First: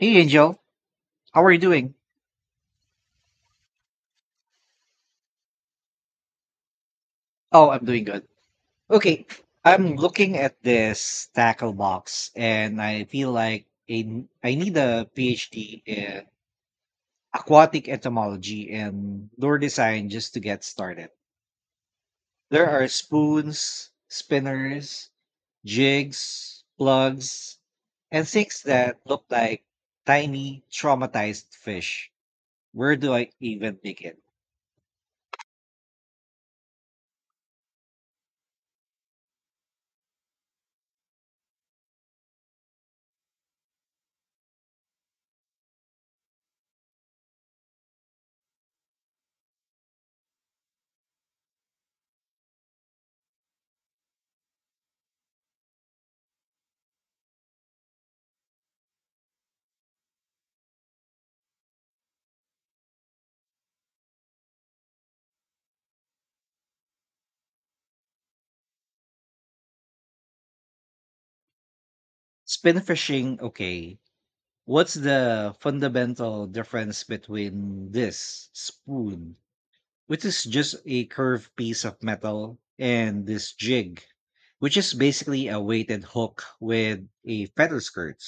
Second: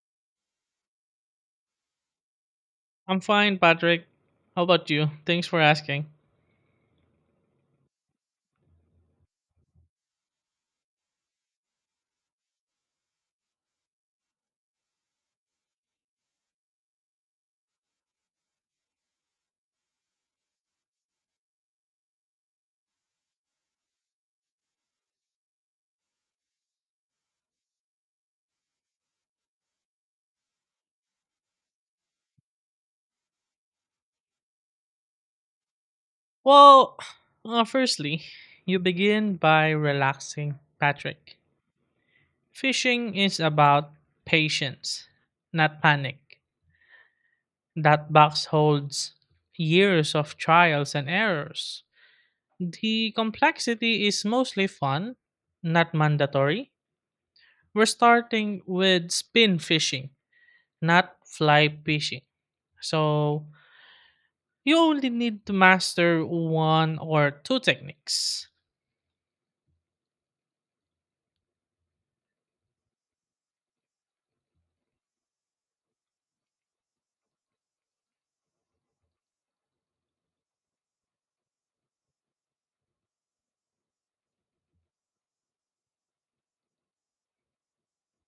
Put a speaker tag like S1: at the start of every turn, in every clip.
S1: Hey Angel, how are you doing?
S2: I'm fine, Patrick. How about you? Thanks for asking.
S1: Oh, I'm doing good. Okay, I'm looking at this tackle box and I feel like I need a PhD in aquatic entomology and lure design just to get started. There are spoons, spinners, jigs, plugs, and things that look like tiny traumatized fish. Where do I even begin?
S2: Well, firstly, you begin by relaxing, Patrick. Fishing is about patience, not panic. That box holds years of trials and errors. The complexity is mostly fun, not mandatory. We're starting with spin fishing, not fly fishing. So you only need to master one or two techniques.
S1: Spin fishing, okay, what's the fundamental difference between this spoon, which is just a curved piece of metal, and this jig, which is basically a weighted hook with a feather skirt?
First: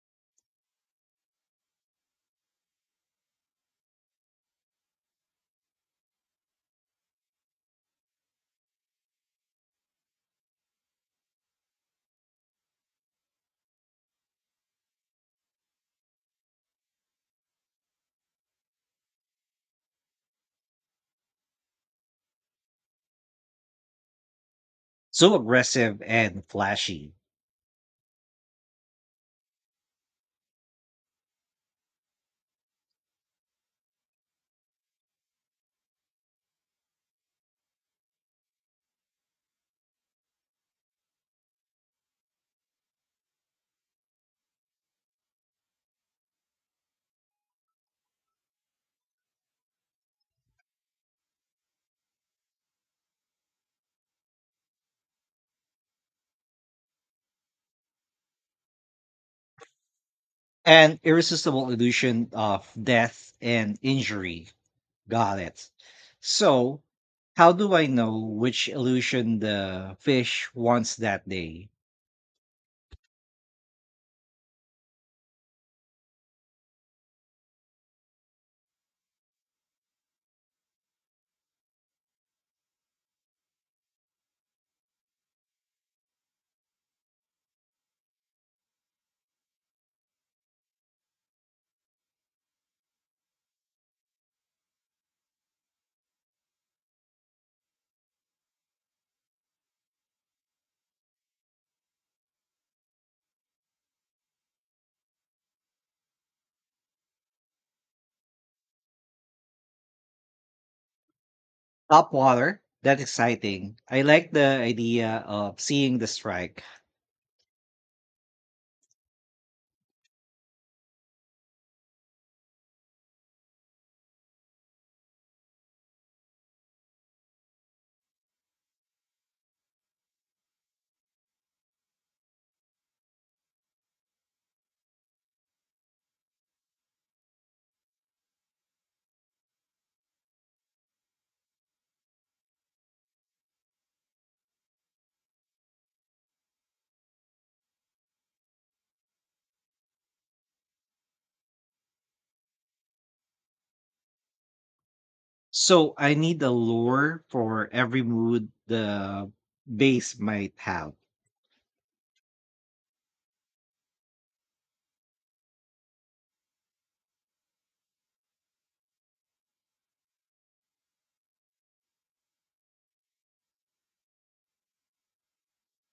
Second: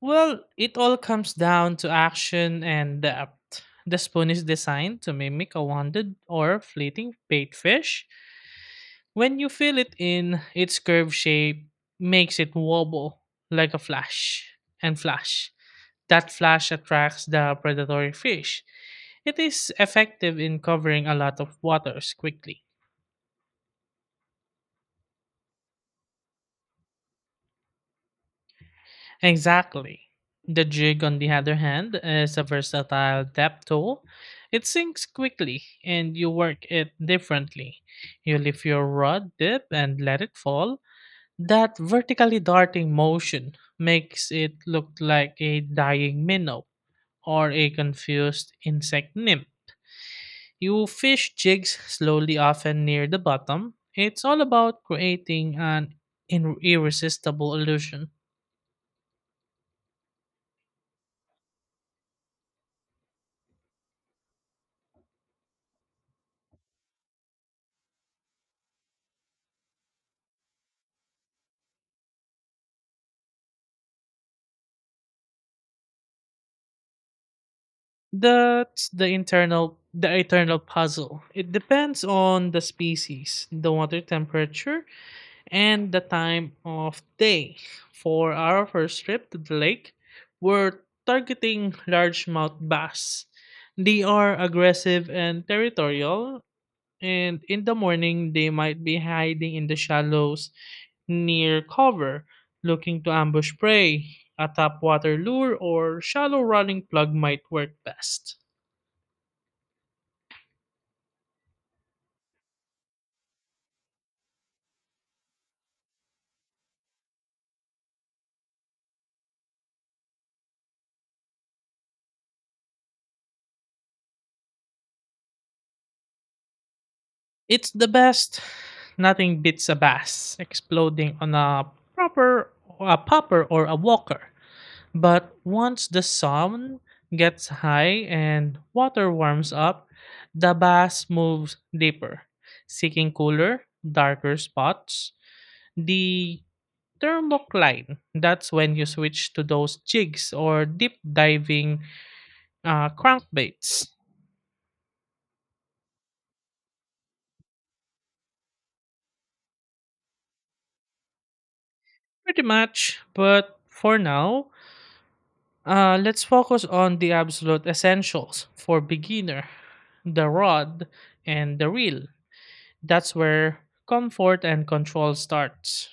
S2: Well, it all comes down to action and depth. The spoon is designed to mimic a wounded or fleeting bait fish. When you fill it in, its curved shape makes it wobble like a flash and flash. That flash attracts the predatory fish. It is effective in covering a lot of waters quickly.
S1: So aggressive and flashy.
S2: Exactly. The jig, on the other hand, is a versatile depth tool. It sinks quickly and you work it differently. You lift your rod, dip, and let it fall. That vertically darting motion makes it look like a dying minnow or a confused insect nymph. You fish jigs slowly often near the bottom. It's all about creating an irresistible illusion.
S1: An irresistible illusion of death and injury. Got it. So, how do I know which illusion the fish wants that day?
S2: That's the eternal puzzle. It depends on the species, the water temperature, and the time of day. For our first trip to the lake, we're targeting largemouth bass. They are aggressive and territorial, and in the morning they might be hiding in the shallows near cover, looking to ambush prey. A tap water lure or shallow running plug might work best.
S1: Top water. That's exciting. I like the idea of seeing the strike.
S2: It's the best. Nothing beats a bass exploding on a popper or a walker. But once the sun gets high and water warms up, the bass moves deeper, seeking cooler, darker spots. The turlock line, that's when you switch to those jigs or deep diving crankbaits.
S1: So I need a lure for every mood the base might have.
S2: Pretty much, but for now, let's focus on the absolute essentials for beginner, the rod and the reel. That's where comfort and control starts.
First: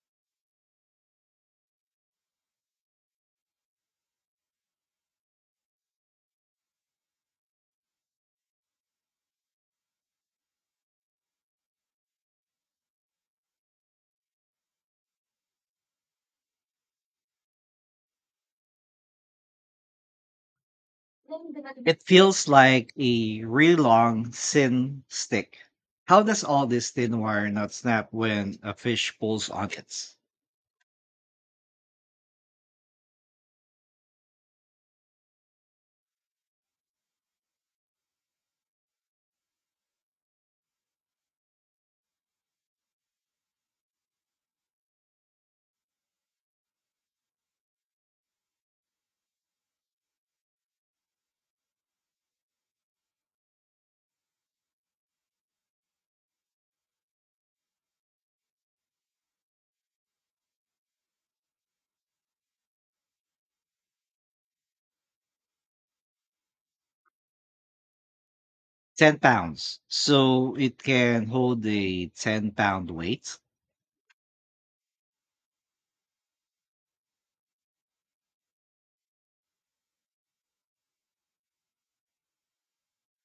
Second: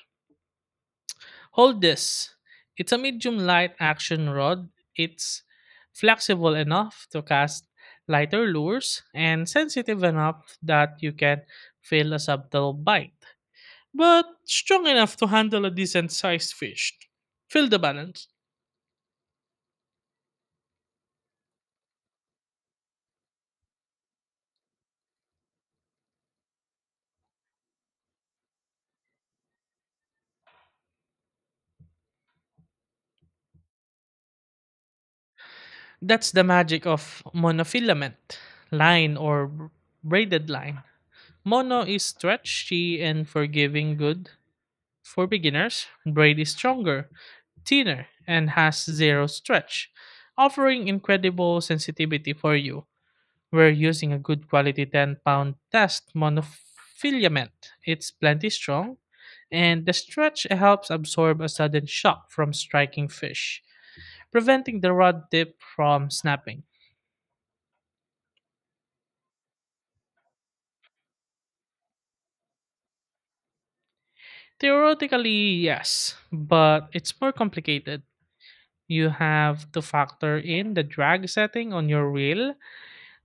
S2: Hold this. It's a medium light action rod. It's flexible enough to cast lighter lures and sensitive enough that you can feel a subtle bite but strong enough to handle a decent sized fish. Fill the balance.
S1: It feels like a really long, thin stick. How does all this thin wire not snap when a fish pulls on it?
S2: That's the magic of monofilament line or braided line. Mono is stretchy and forgiving, good for beginners. Braid is stronger, thinner, and has zero stretch, offering incredible sensitivity for you. We're using a good quality 10 pound test monofilament. It's plenty strong, and the stretch helps absorb a sudden shock from striking fish, preventing the rod tip from snapping.
S1: 10 pounds. So it can hold a 10 pound weight.
S2: Theoretically, yes, but it's more complicated. You have to factor in the drag setting on your reel.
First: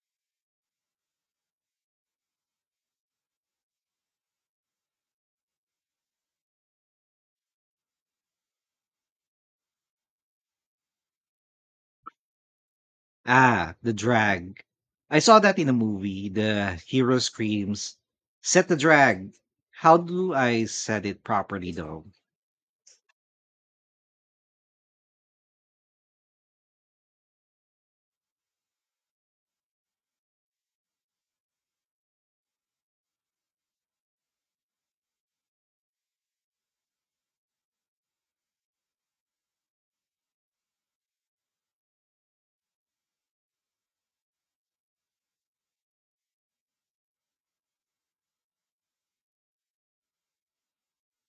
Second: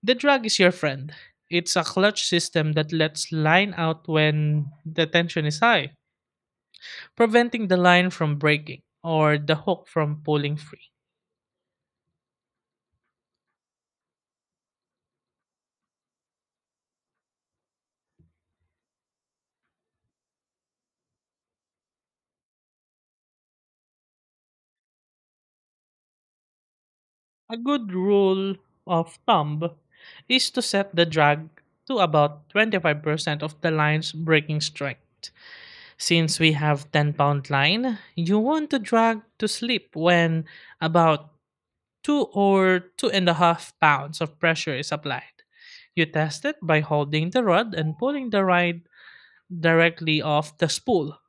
S2: The drag is your friend. It's a clutch system that lets line out when the tension is high, preventing the line from breaking or the hook from pulling free.
S1: Ah, the drag. I saw that in a movie. The hero screams, "Set the drag." How do I set it properly though?
S2: A good rule of thumb is to set the drag to about 25% of the line's breaking strength. Since we have 10 pound line, you want to drag to slip when about 2 or 2.5 pounds of pressure is applied. You test it by holding the rod and pulling the rod directly off the spool.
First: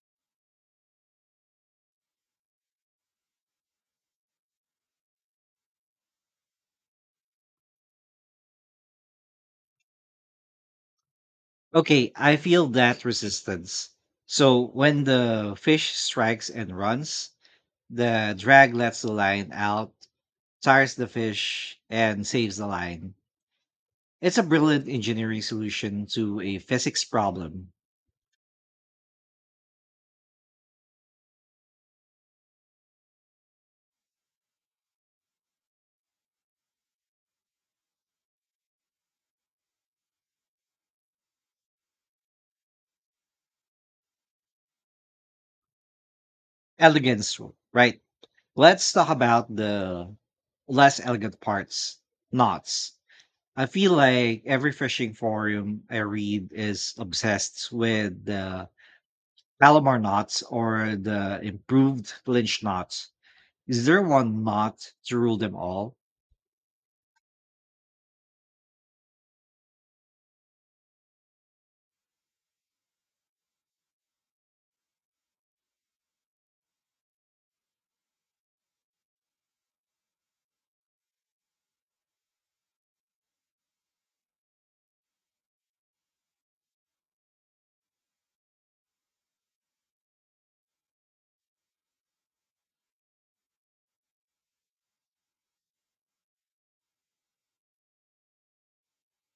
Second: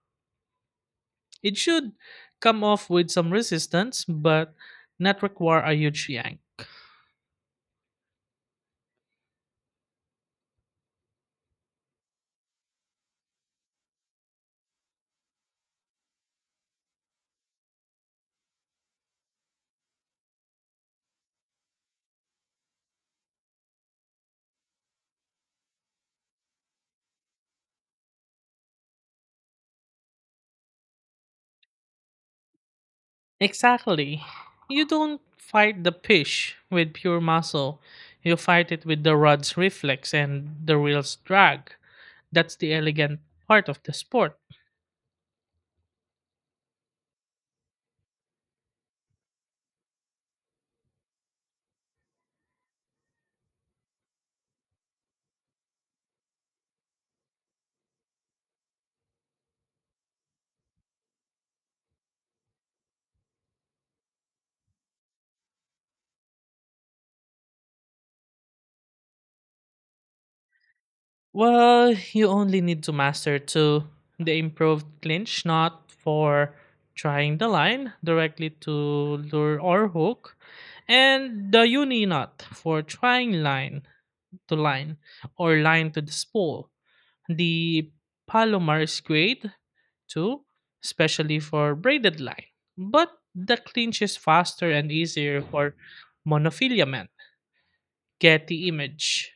S2: It should come off with some resistance, but not require a huge yank.
S1: Okay, I feel that resistance. So when the fish strikes and runs, the drag lets the line out, tires the fish, and saves the line. It's a brilliant engineering solution to a physics problem.
S2: Exactly. You don't fight the fish with pure muscle. You fight it with the rod's reflex and the reel's drag. That's the elegant part of the sport.
S1: Elegance, right? Let's talk about the less elegant parts, knots. I feel like every fishing forum I read is obsessed with the Palomar knots or the improved clinch knots. Is there one knot to rule them all?
S2: Well, you only need to master two. The improved clinch, not for trying the line directly to lure or hook, and the uni knot for trying line to line or line to the spool. The palomar is great too, especially for braided line, but the clinch is faster and easier for monofilament. Get the image.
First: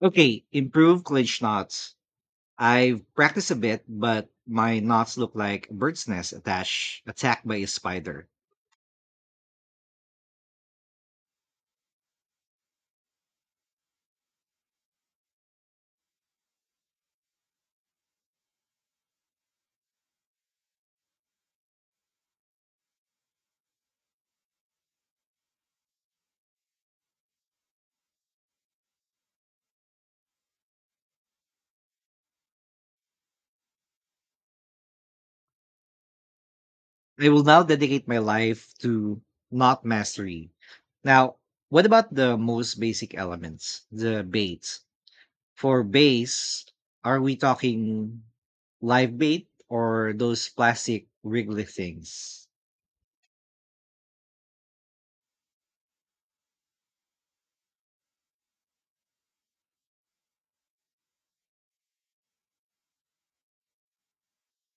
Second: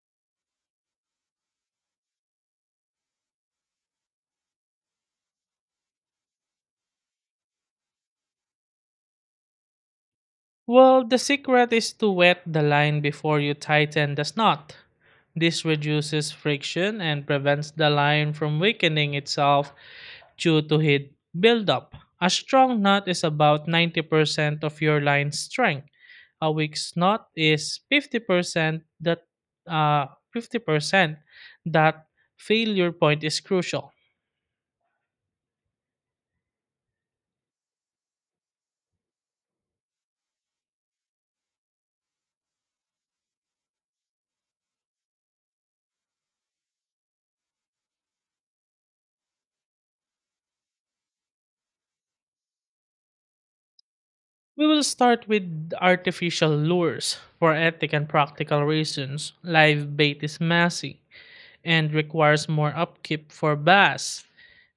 S1: Okay, improved clinch knots. I've practiced a bit, but my knots look like a bird's nest attached attacked by a spider.
S2: Well, the secret is to wet the line before you tighten the knot. This reduces friction and prevents the line from weakening itself due to heat buildup. A strong knot is about 90% of your line strength. A weak knot is 50% that uh, 50% that failure point is crucial.
S1: I will now dedicate my life to not mastery. Now, what about the most basic elements, the baits? For baits, are we talking live bait or those plastic wriggly things?
S2: We will start with artificial lures. For ethic and practical reasons, live bait is messy and requires more upkeep for bass.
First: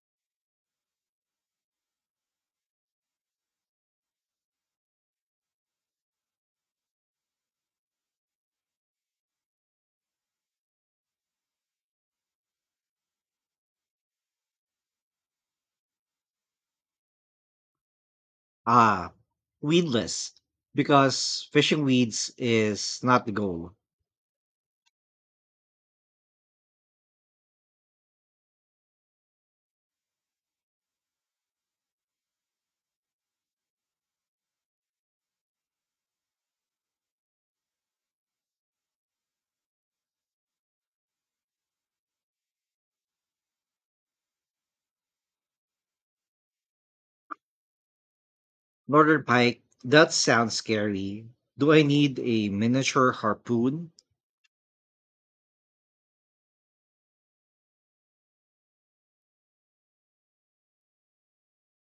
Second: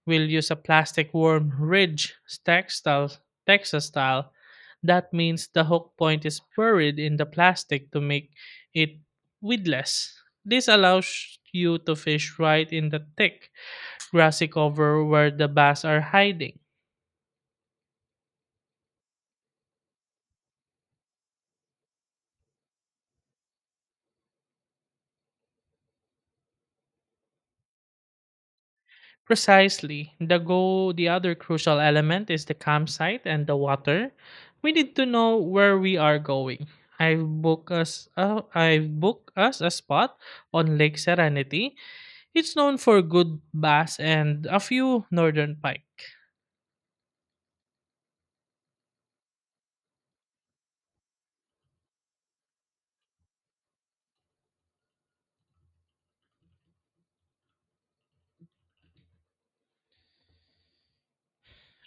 S2: We'll use a plastic worm ridge, textile, Texas style. That means the hook point is buried in the plastic to make it weedless. This allows you to fish right in the thick, grassy cover where the bass are hiding.
S1: Ah, weedless, because fishing weeds is not the goal.
S2: Precisely. The other crucial element is the campsite and the water. We need to know where we are going. I've booked us a spot on Lake Serenity. It's known for good bass and a few northern pike.
S1: Northern pike, that sounds scary. Do I need a miniature harpoon,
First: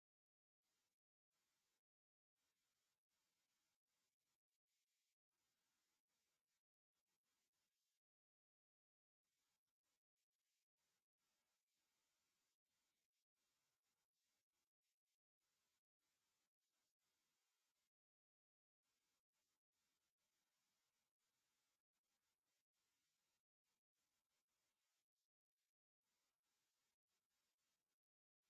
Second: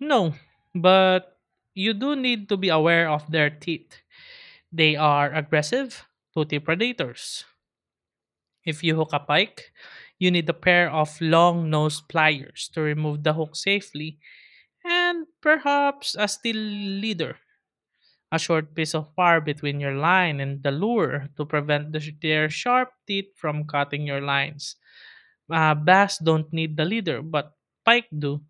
S2: No, but you do need to be aware of their teeth. They are aggressive, toothy predators. If you hook a pike, you need a pair of long nosed pliers to remove the hook safely and perhaps a still leader, a short piece of wire between your line and the lure to prevent their sharp teeth from cutting your lines. Bass don't need the leader, but pike do.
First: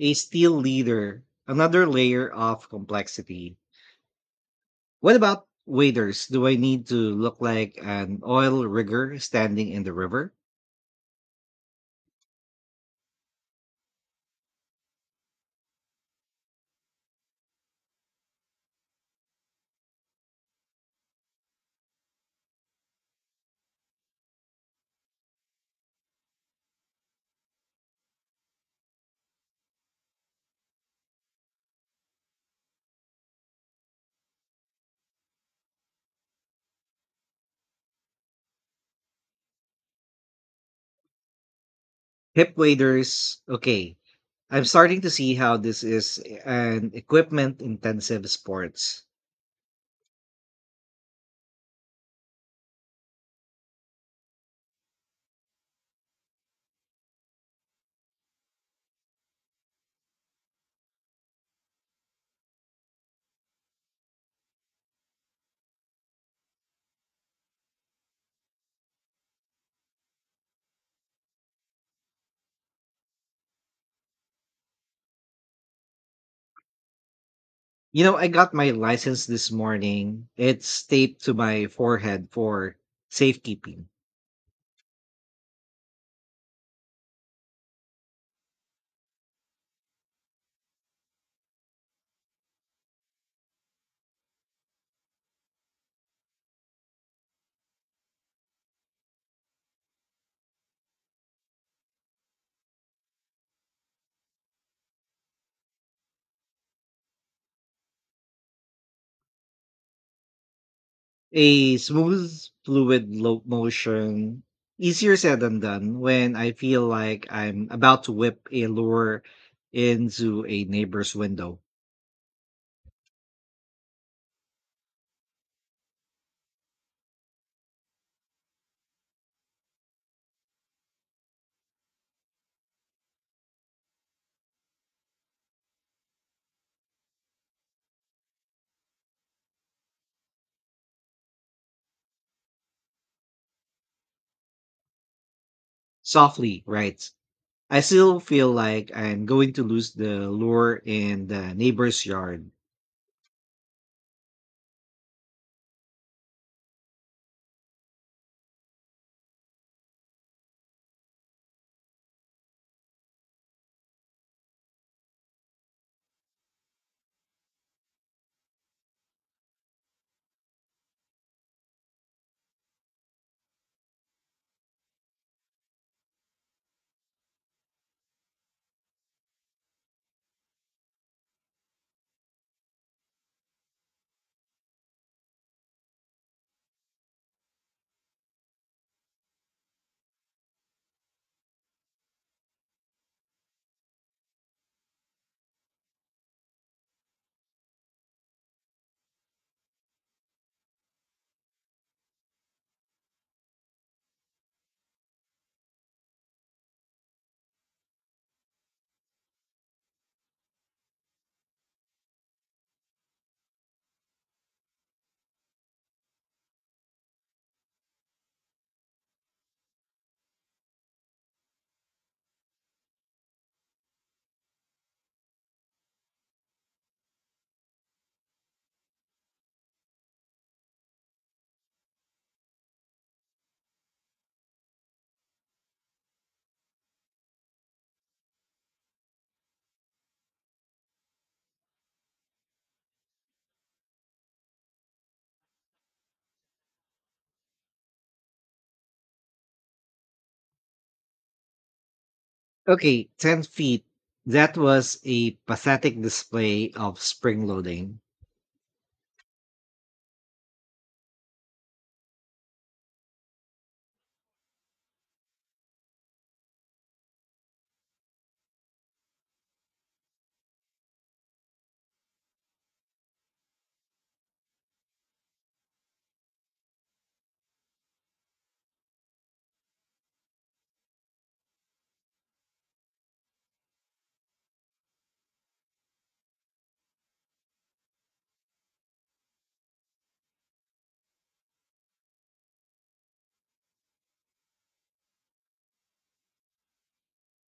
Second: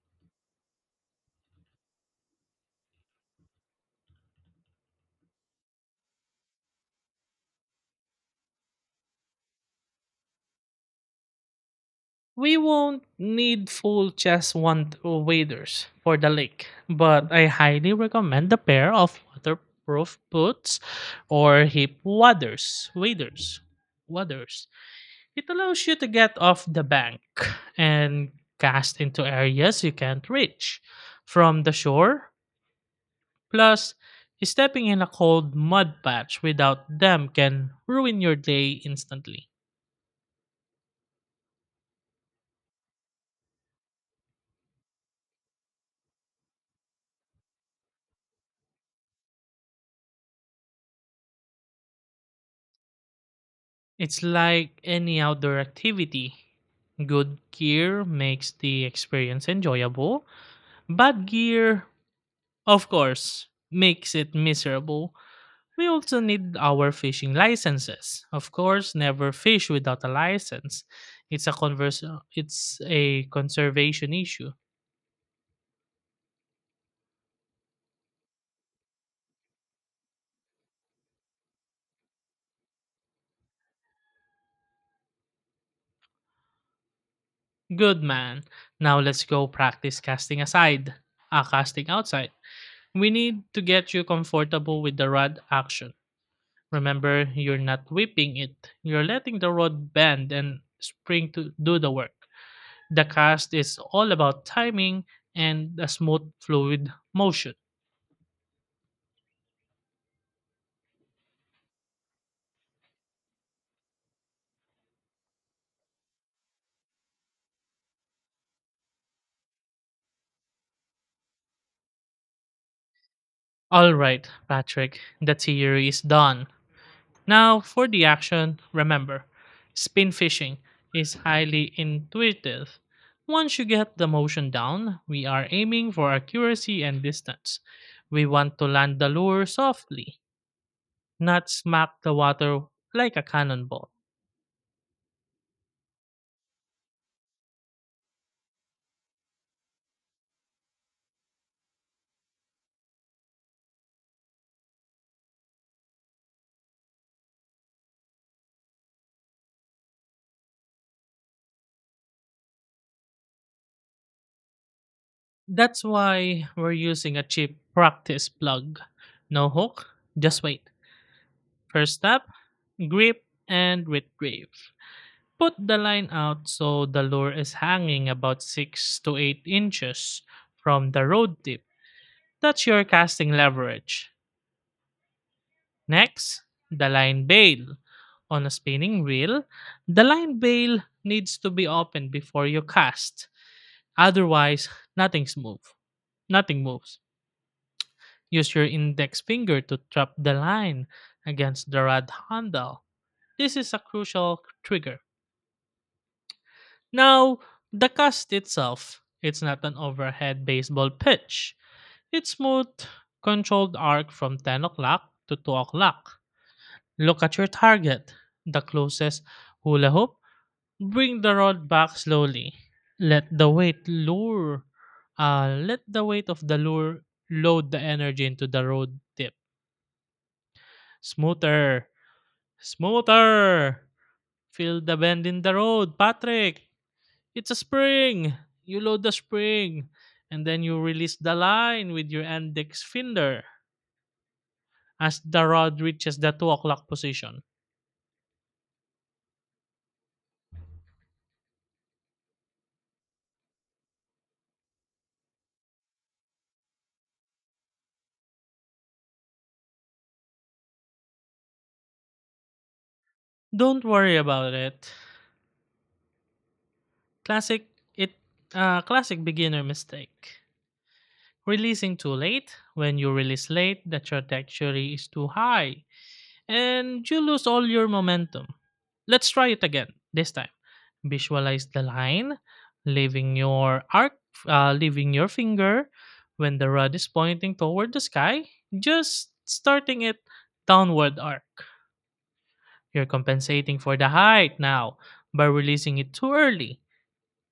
S1: a steel leader, another layer of complexity? What about waders? Do I need to look like an oil rigger standing in the river?
S2: We won't need full chest want waders for the lake, but I highly recommend a pair of waterproof boots or hip waders. It allows you to get off the bank and cast into areas you can't reach from the shore. Plus, stepping in a cold mud patch without them can ruin your day instantly.
S1: Hip waders, okay. I'm starting to see how this is an equipment intensive sports.
S2: It's like any outdoor activity. Good gear makes the experience enjoyable. Bad gear, of course, makes it miserable. We also need our fishing licenses. Of course, never fish without a license. It's a converse, it's a conservation issue.
S1: You know, I got my license this morning. It's taped to my forehead for safekeeping.
S2: Good man. Now let's go practice casting aside. Casting outside. We need to get you comfortable with the rod action. Remember, you're not whipping it. You're letting the rod bend and spring to do the work. The cast is all about timing and a smooth fluid motion.
S1: A smooth, fluid motion, easier said than done when I feel like I'm about to whip a lure into a neighbor's window.
S2: All right, Patrick, the theory is done. Now for the action, remember, spin fishing is highly intuitive. Once you get the motion down, we are aiming for accuracy and distance. We want to land the lure softly, not smack the water like a cannonball.
S1: Softly right? I still feel like I'm going to lose the lure in the neighbor's yard.
S2: That's why we're using a cheap practice plug. No hook, just wait. First step, grip and retrieve. Put the line out so the lure is hanging about 6 to 8 inches from the rod tip. That's your casting leverage. Next, the line bail. On a spinning reel, the line bail needs to be opened before you cast. Otherwise, nothing's move. Nothing moves. Use your index finger to trap the line against the rod handle. This is a crucial trigger. Now, the cast itself, it's not an overhead baseball pitch. It's smooth, controlled arc from 10 o'clock to 2 o'clock. Look at your target, the closest hula hoop. Bring the rod back slowly. Let the weight lure, let the weight of the lure load the energy into the road tip. Smoother, smoother. Feel the bend in the road, Patrick. It's a spring. You load the spring and then you release the line with your index finger as the rod reaches the 2 o'clock position.
S1: Okay, 10 feet. That was a pathetic display of spring loading.
S2: Don't worry about it. Classic it classic beginner mistake. Releasing too late. When you release late, the trajectory is too high, and you lose all your momentum. Let's try it again this time. Visualize the line, leaving your arc, leaving your finger when the rod is pointing toward the sky, just starting it downward arc. You're compensating for the height now by releasing it too early.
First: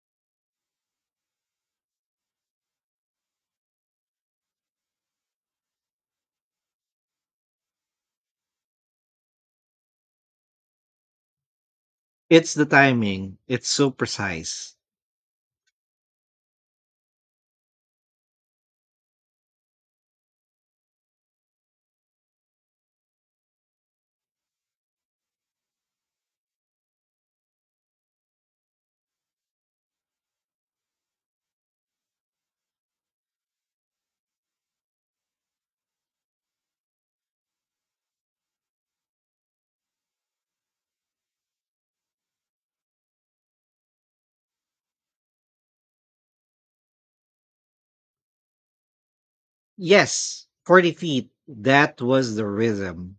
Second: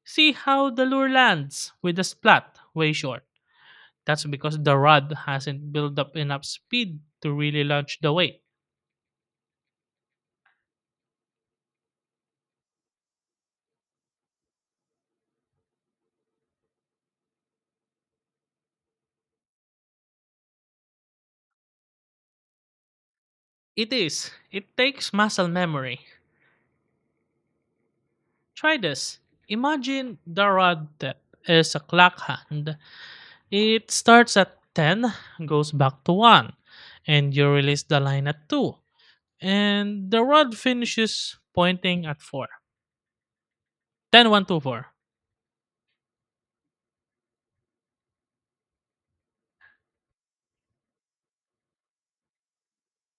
S2: See how the lure lands with a splat way short. That's because the rod hasn't built up enough speed to really launch the weight.
S1: It's the timing, it's so precise.
S2: It is. It takes muscle memory. Try this. Imagine the rod that is a clock hand. It starts at 10, goes back to 1, and you release the line at 2. And the rod finishes pointing at 4. 10, one, two, four.
S1: Yes, 40 feet. That was the rhythm.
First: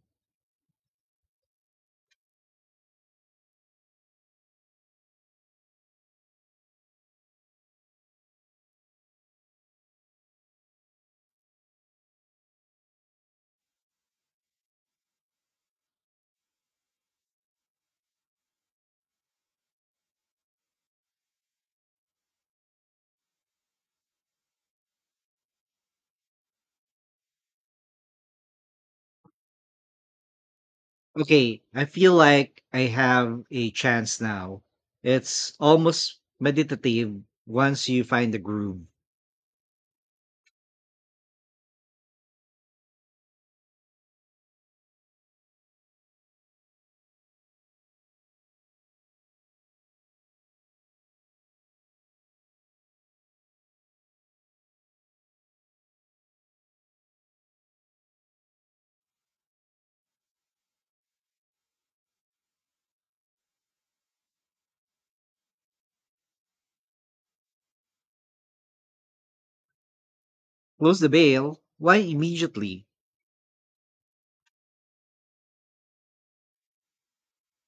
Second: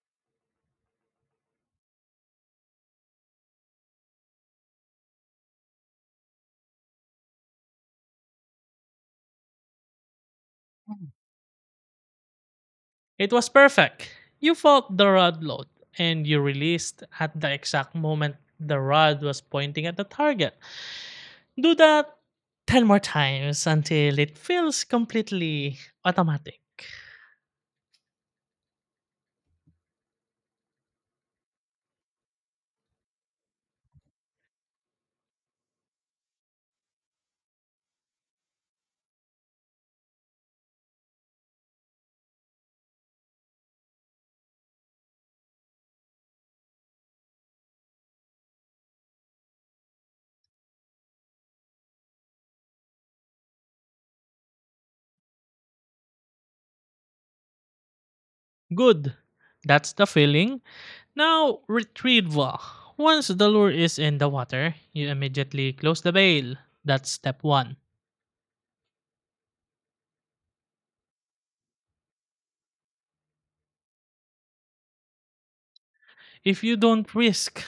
S2: It was perfect. You felt the rod load, and you released at the exact moment the rod was pointing at the target. Do that 10 more times until it feels completely automatic.
S1: Okay, I feel like I have a chance now. It's almost meditative once you find the groove.
S2: Good. That's the feeling. Now retrieval. Once the lure is in the water, you immediately close the bail. That's step 1.
S1: Close the bail. Why immediately?
S2: If you don't risk,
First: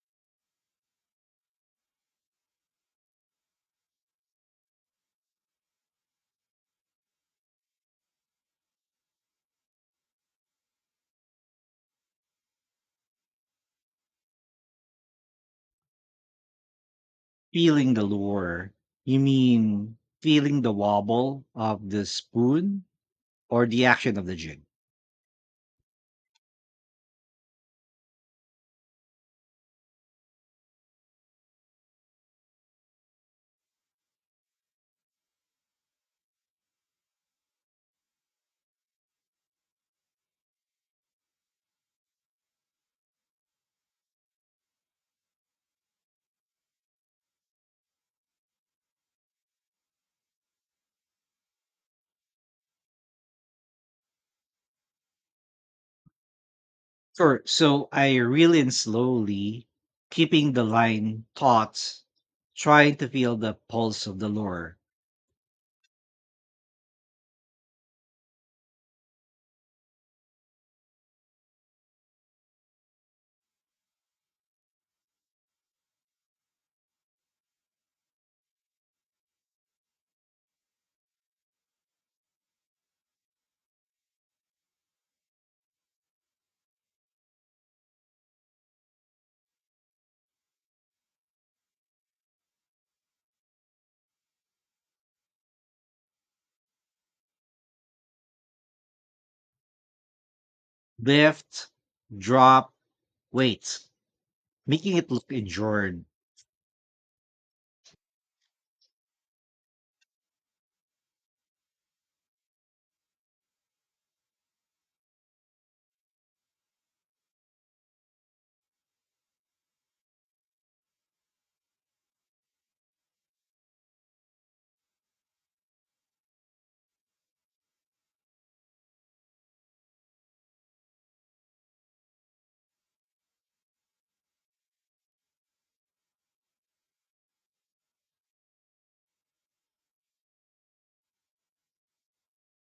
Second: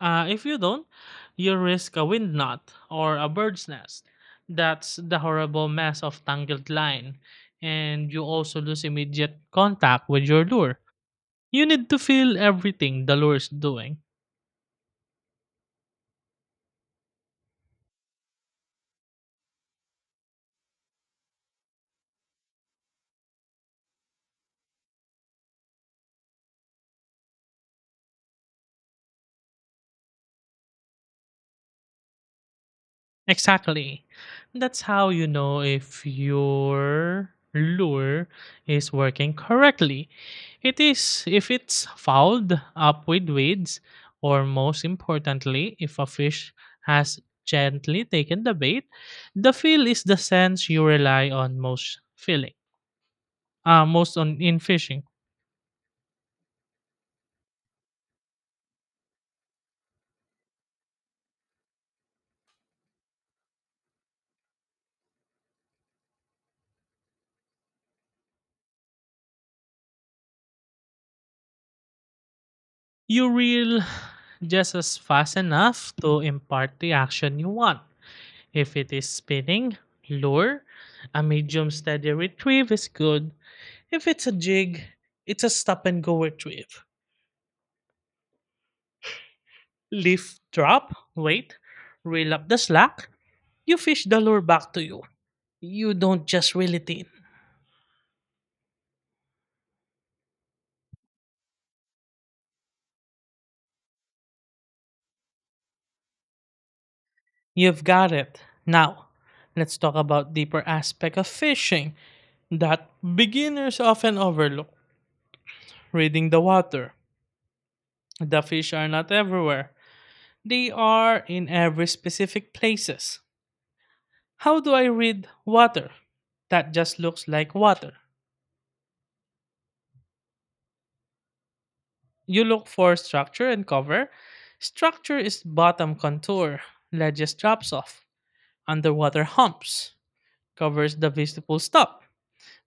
S2: if you don't, you risk a wind knot or a bird's nest. That's the horrible mess of tangled line, and you also lose immediate contact with your lure. You need to feel everything the lure is doing.
S1: Feeling the lure. You mean feeling the wobble of the spoon or the action of the jig?
S2: Exactly. That's how you know if your lure is working correctly. It is if it's fouled up with weeds, or most importantly, if a fish has gently taken the bait. The feel is the sense you rely on most on in fishing.
S1: Sure. So I reel in slowly, keeping the line taut, trying to feel the pulse of the lure.
S2: You reel just as fast enough to impart the action you want. If it is spinning, lure, a medium steady retrieve is good. If it's a jig, it's a stop and go retrieve. Lift, drop, wait, reel up the slack, you fish the lure back to you. You don't just reel it in.
S1: Lift, drop, weight, making it look endured.
S2: You've got it. Now, let's talk about deeper aspect of fishing that beginners often overlook. Reading the water. The fish are not everywhere. They are in every specific places. How do I read water? That just looks like water. You look for structure and cover. Structure is bottom contour, ledges drops off, underwater humps, covers the visible stop,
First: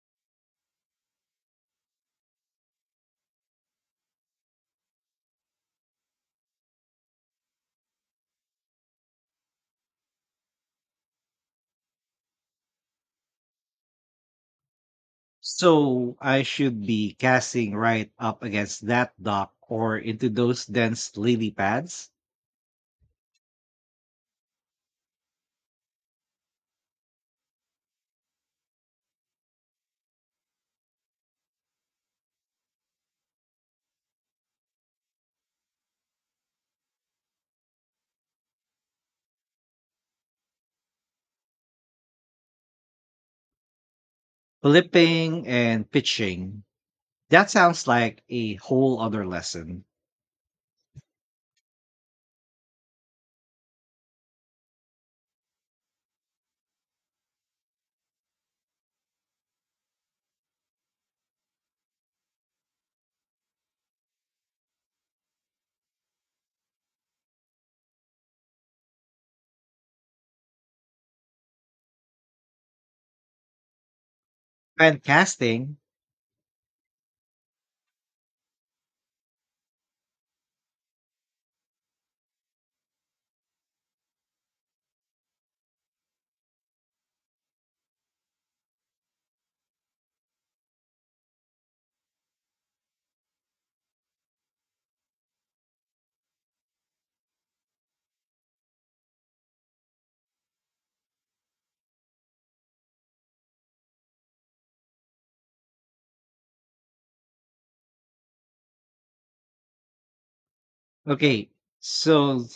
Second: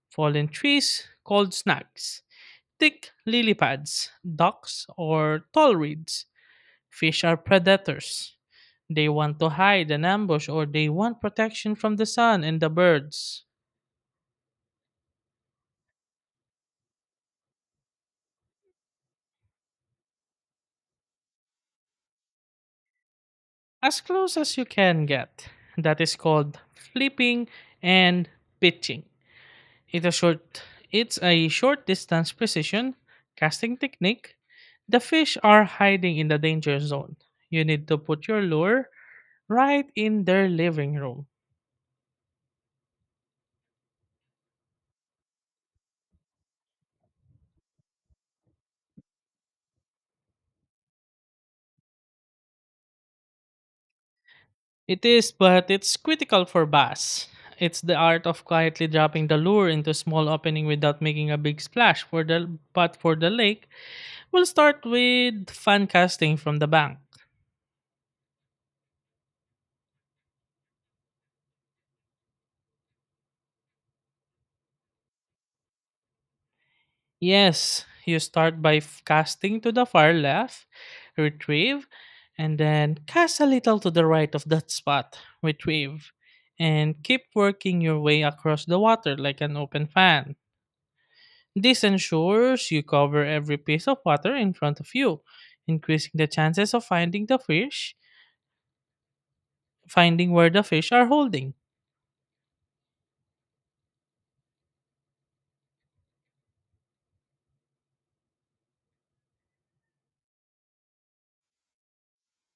S2: fallen trees, cold snags, thick lily pads, docks, or tall reeds. Fish are predators. They want to hide and ambush, or they want protection from the sun and the birds.
S1: So I should be casting right up against that dock or into those dense lily pads,
S2: As close as you can get. That is called flipping and pitching. It's a short it's a short distance precision casting technique. The fish are hiding in the danger zone. You need to put your lure right in their living room.
S1: flipping and pitching. That sounds like a whole other lesson.
S2: It is, but it's critical for bass. It's the art of quietly dropping the lure into a small opening without making a big splash for the but for the lake. We'll start with fan casting from the bank.
S1: And casting.
S2: Yes, you start by casting to the far left, retrieve, and then cast a little to the right of that spot, retrieve, and keep working your way across the water like an open fan. This ensures you cover every piece of water in front of you, increasing the chances of finding the fish, finding where the fish are holding.
S1: Okay, so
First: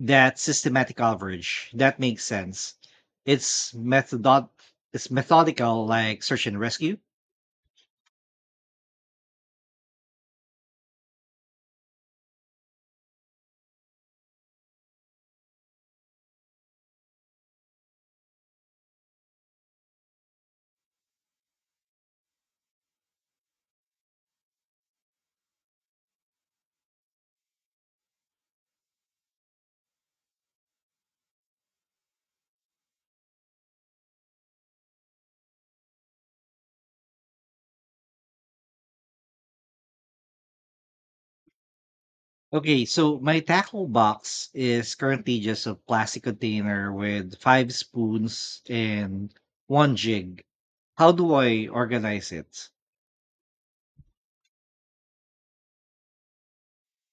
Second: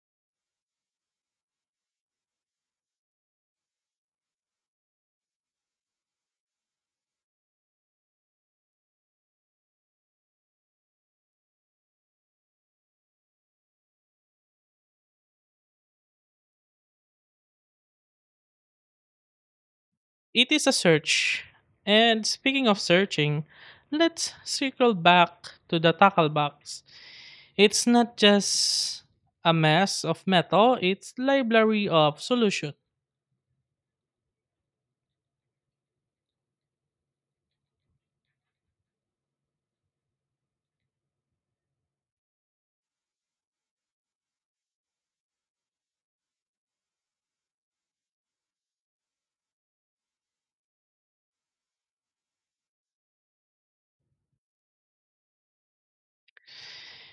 S1: that systematic coverage, that makes sense. It's methodod it's methodical like search and rescue.
S2: It is a search. And speaking of searching, let's circle back to the tackle box. It's not just a mess of metal, it's library of solution.
S1: Okay, so my tackle box is currently just a plastic container with five spoons and one jig. How do I organize it?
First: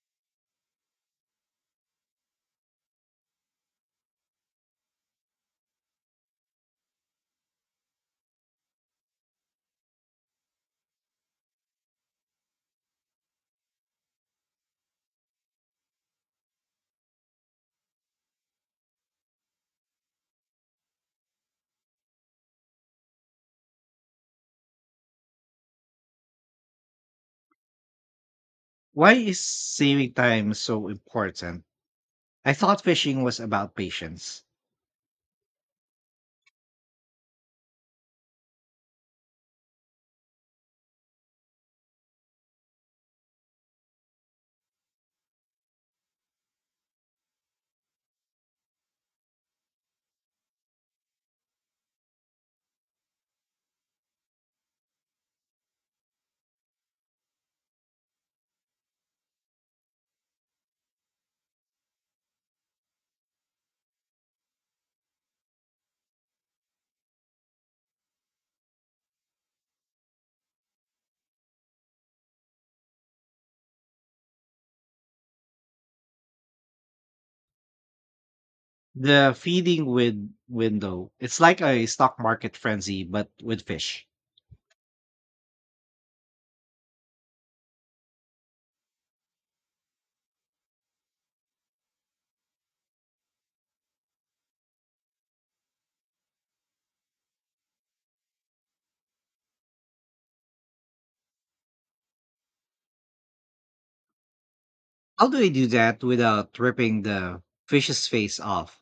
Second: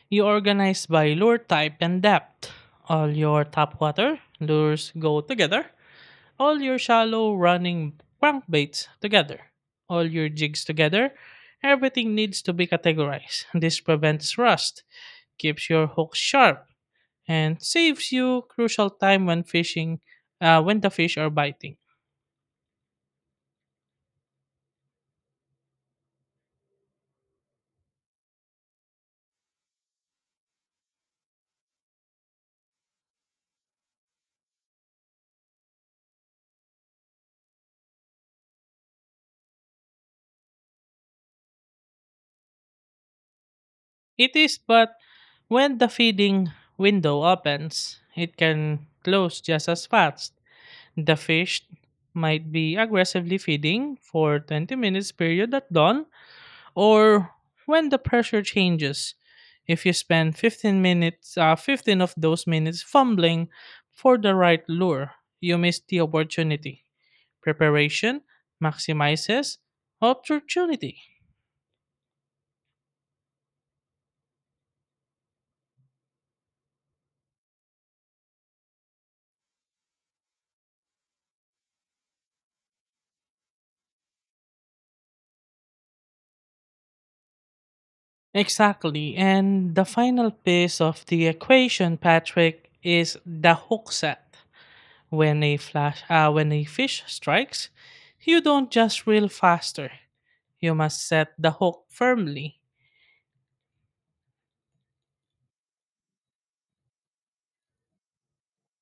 S2: You organize by lure type and depth. All your top water lures go together. All your shallow running crankbaits together. All your jigs together. Everything needs to be categorized. This prevents rust, keeps your hooks sharp, and saves you crucial time when fishing when the fish are biting.
S1: Why is saving time so important? I thought fishing was about patience.
S2: It is, but when the feeding window opens, it can close just as fast. The fish might be aggressively feeding for 20 minutes period at dawn or when the pressure changes. If you spend 15 minutes, 15 of those minutes fumbling for the right lure, you miss the opportunity. Preparation maximizes opportunity.
S1: The feeding with window, it's like a stock market frenzy, but with fish.
S2: Exactly. And the final piece of the equation, Patrick, is the hook set. When a fish strikes, you don't just reel faster. You must set the hook firmly.
S1: How do I do that without ripping the fish's face off?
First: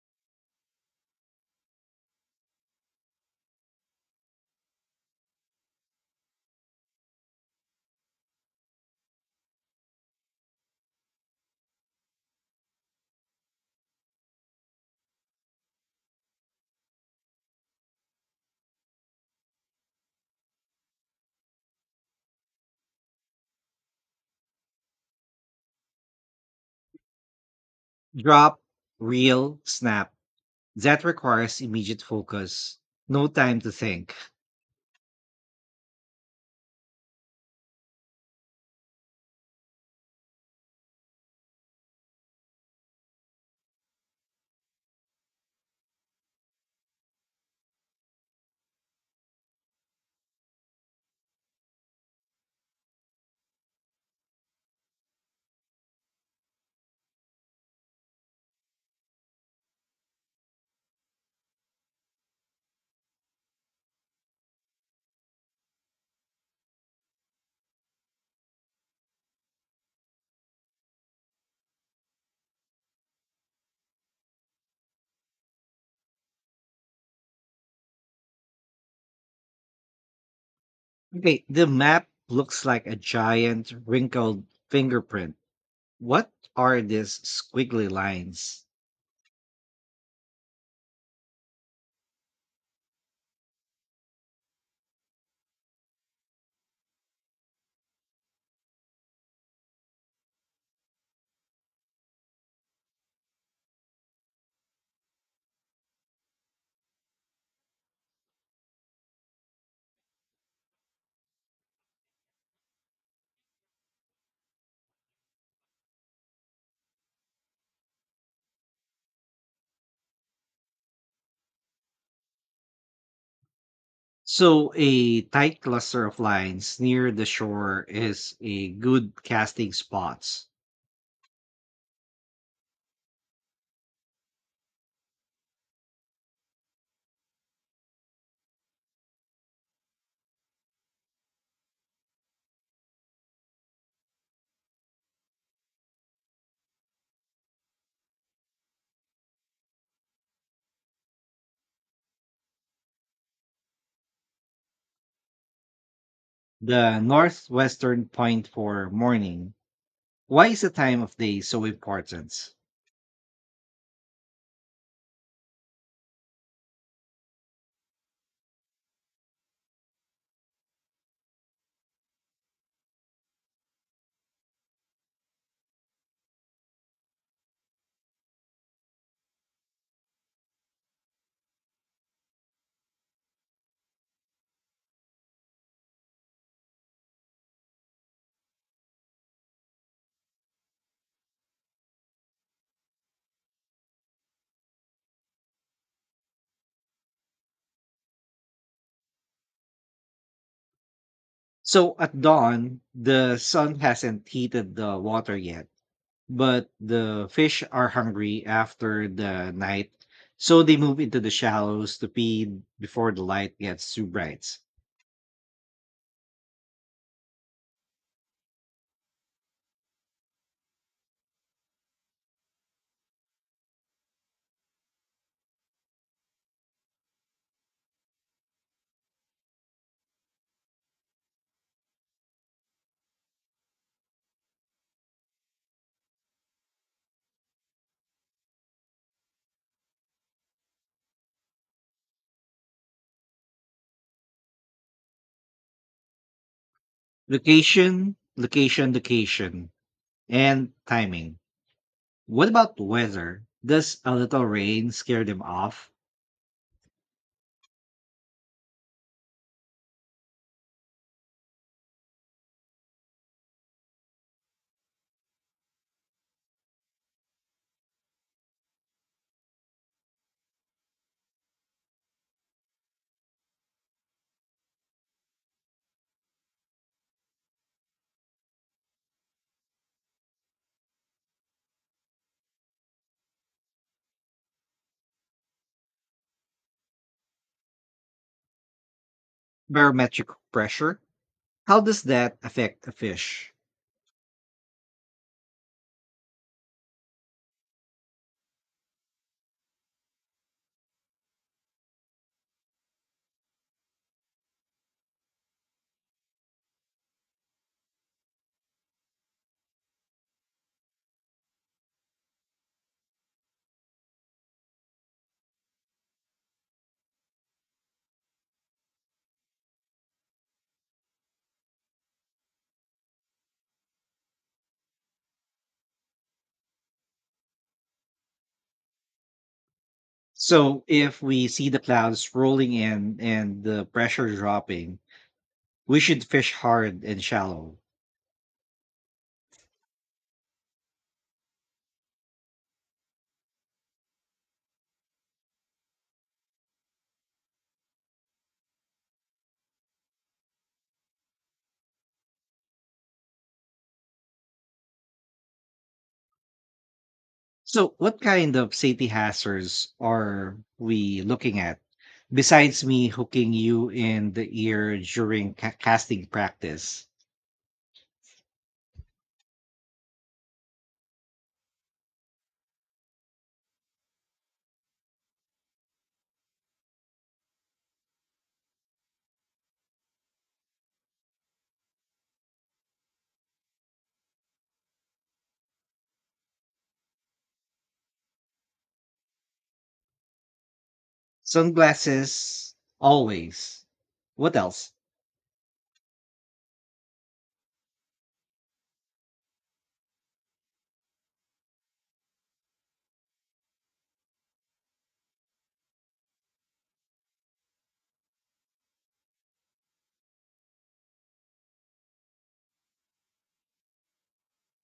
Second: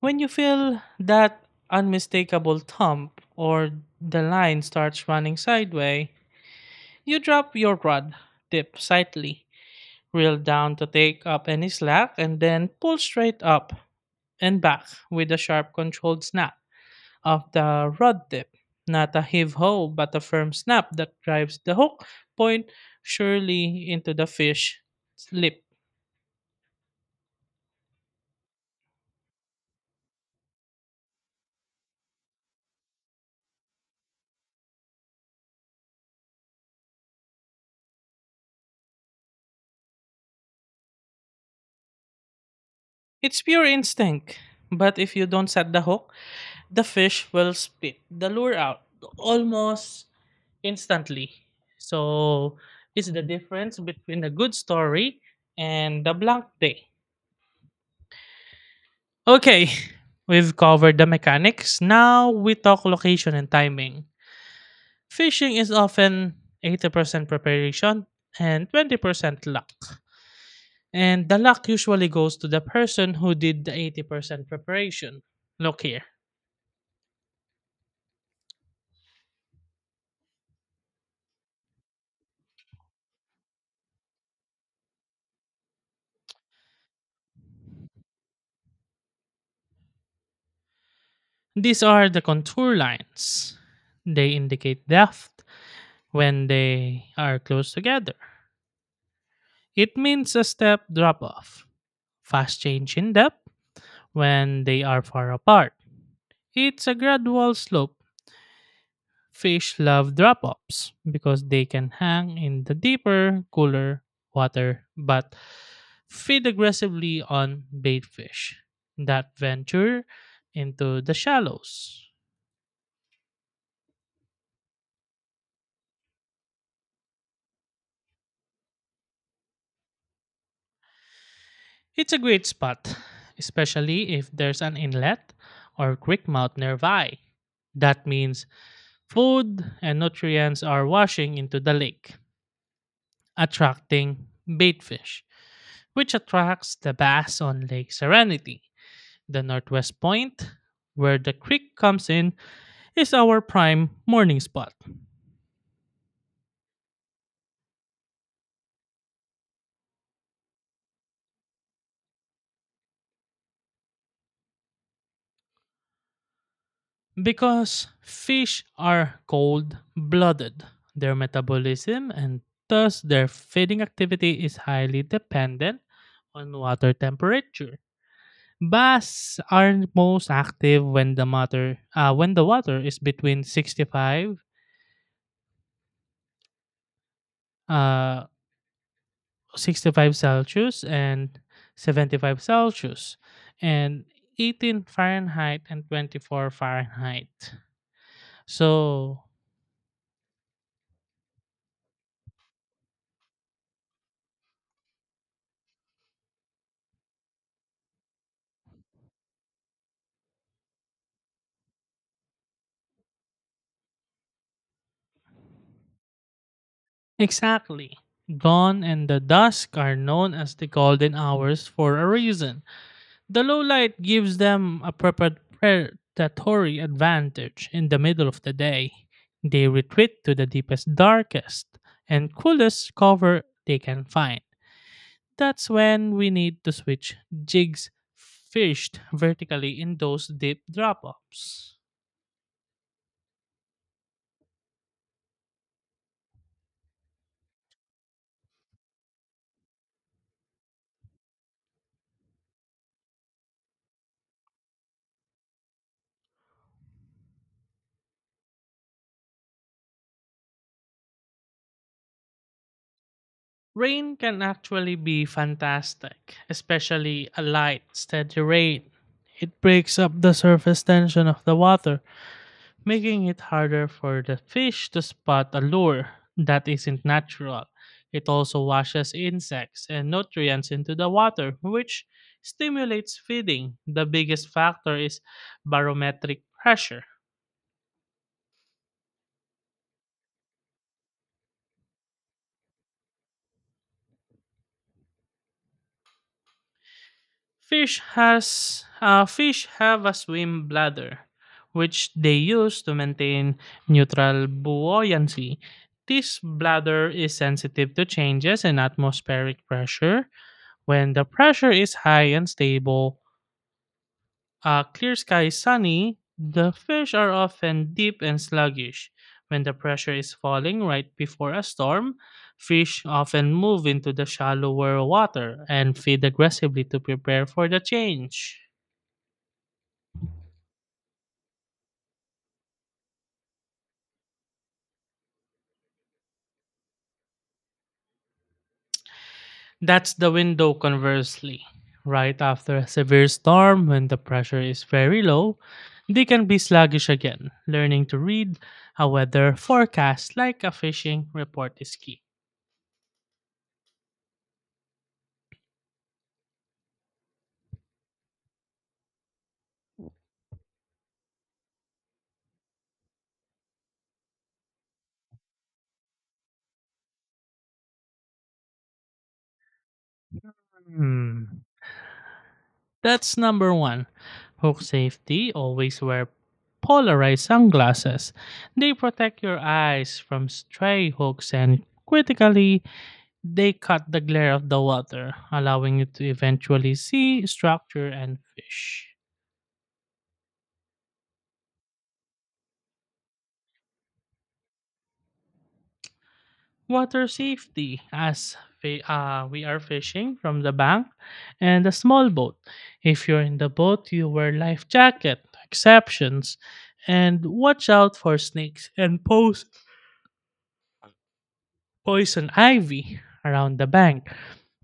S2: When you feel that unmistakable thump or the line starts running sideways, you drop your rod, dip slightly, reel down to take up any slack, and then pull straight up and back with a sharp, controlled snap of the rod dip. Not a heave ho, but a firm snap that drives the hook point surely into the fish's lip.
S1: Drop, reel, snap. That requires immediate focus, no time to think.
S2: It's pure instinct, but if you don't set the hook, the fish will spit the lure out almost instantly. So it's the difference between a good story and a blank day. Okay, we've covered the mechanics. Now we talk location and timing. Fishing is often 80% preparation and 20% luck. And the luck usually goes to the person who did the 80% preparation. Look here.
S1: Okay, the map looks like a giant wrinkled fingerprint. What are these squiggly lines?
S2: These are the contour lines. They indicate depth, when they are close together. It means a step drop off, fast change in depth when they are far apart. It's a gradual slope. Fish love drop offs because they can hang in the deeper, cooler water but feed aggressively on bait fish that venture into the shallows.
S1: So, a tight cluster of lines near the shore is a good casting spot.
S2: It's a great spot, especially if there's an inlet or creek mouth nearby. That means food and nutrients are washing into the lake, attracting baitfish, which attracts the bass on Lake Serenity. The northwest point, where the creek comes in, is our prime morning spot.
S1: The northwestern point for morning. Why is the time of day so important?
S2: Because fish are cold blooded, their metabolism and thus their feeding activity is highly dependent on water temperature. Bass are most active when the water is between 65 uh 65 Celsius and 75 Celsius and 18 Fahrenheit and 24 Fahrenheit. So
S1: So, at dawn, the sun hasn't heated the water yet. But the fish are hungry after the night, so they move into the shallows to feed before the light gets too bright.
S2: exactly. Dawn and the dusk are known as the golden hours for a reason. The low light gives them a predatory advantage in the middle of the day. They retreat to the deepest, darkest, and coolest cover they can find. That's when we need to switch jigs fished vertically in those deep drop offs.
S1: Location, location, location, and timing. What about weather? Does a little rain scare them off?
S2: Rain can actually be fantastic, especially a light, steady rain. It breaks up the surface tension of the water making it harder for the fish to spot a lure that isn't natural. It also washes insects and nutrients into the water, which stimulates feeding. The biggest factor is barometric pressure.
S1: Barometric pressure? How does that affect a fish?
S2: Fish have a swim bladder, which they use to maintain neutral buoyancy. This bladder is sensitive to changes in atmospheric pressure. When the pressure is high and stable, a clear sky is sunny, the fish are often deep and sluggish. When the pressure is falling right before a storm, fish often move into the shallower water and feed aggressively to prepare for the change.
S1: So, if we see the clouds rolling in and the pressure dropping, we should fish hard and shallow.
S2: That's the window conversely. Right after a severe storm, when the pressure is very low, they can be sluggish again. Learning to read a weather forecast like a fishing report is key.
S1: So, what kind of safety hazards are we looking at besides me hooking you in the ear during casting practice?
S2: Hmm. That's number one. Hook safety always wear polarized sunglasses. They protect your eyes from stray hooks and critically, they cut the glare of the water, allowing you to eventually see structure and fish.
S1: Sunglasses, always. What else?
S2: Water safety as we are fishing from the bank and a small boat. If you're in the boat, you wear life jacket, exceptions, and watch out for snakes and poles poison ivy around the bank,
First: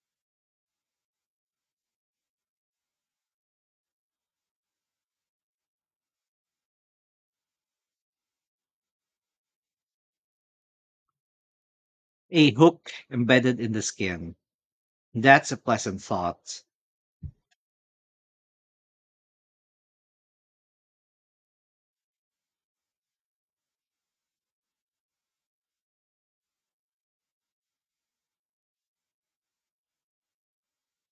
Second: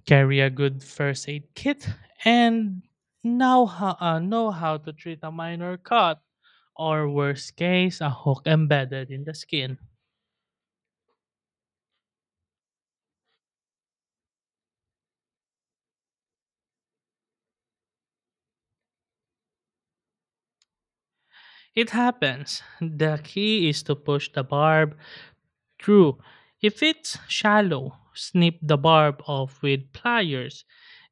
S2: carry a good first aid kit, and know how to treat a minor cut or, worst case, a hook embedded in the skin.
S1: A hook embedded in the skin. That's a pleasant thought.
S2: It happens. The key is to push the barb true. If it's shallow, snip the barb off with pliers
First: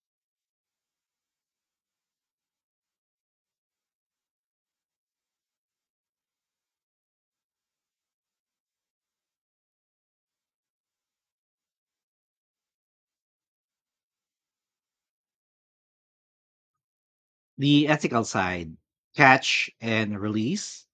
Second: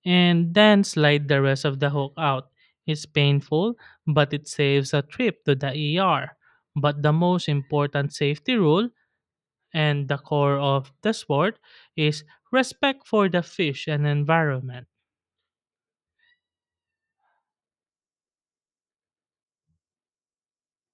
S2: and then slide the rest of the hook out. It's painful, but it saves a trip to the ER. But the most important safety rule and the core of the sport is respect for the fish and environment.
S1: The ethical side. Catch and release.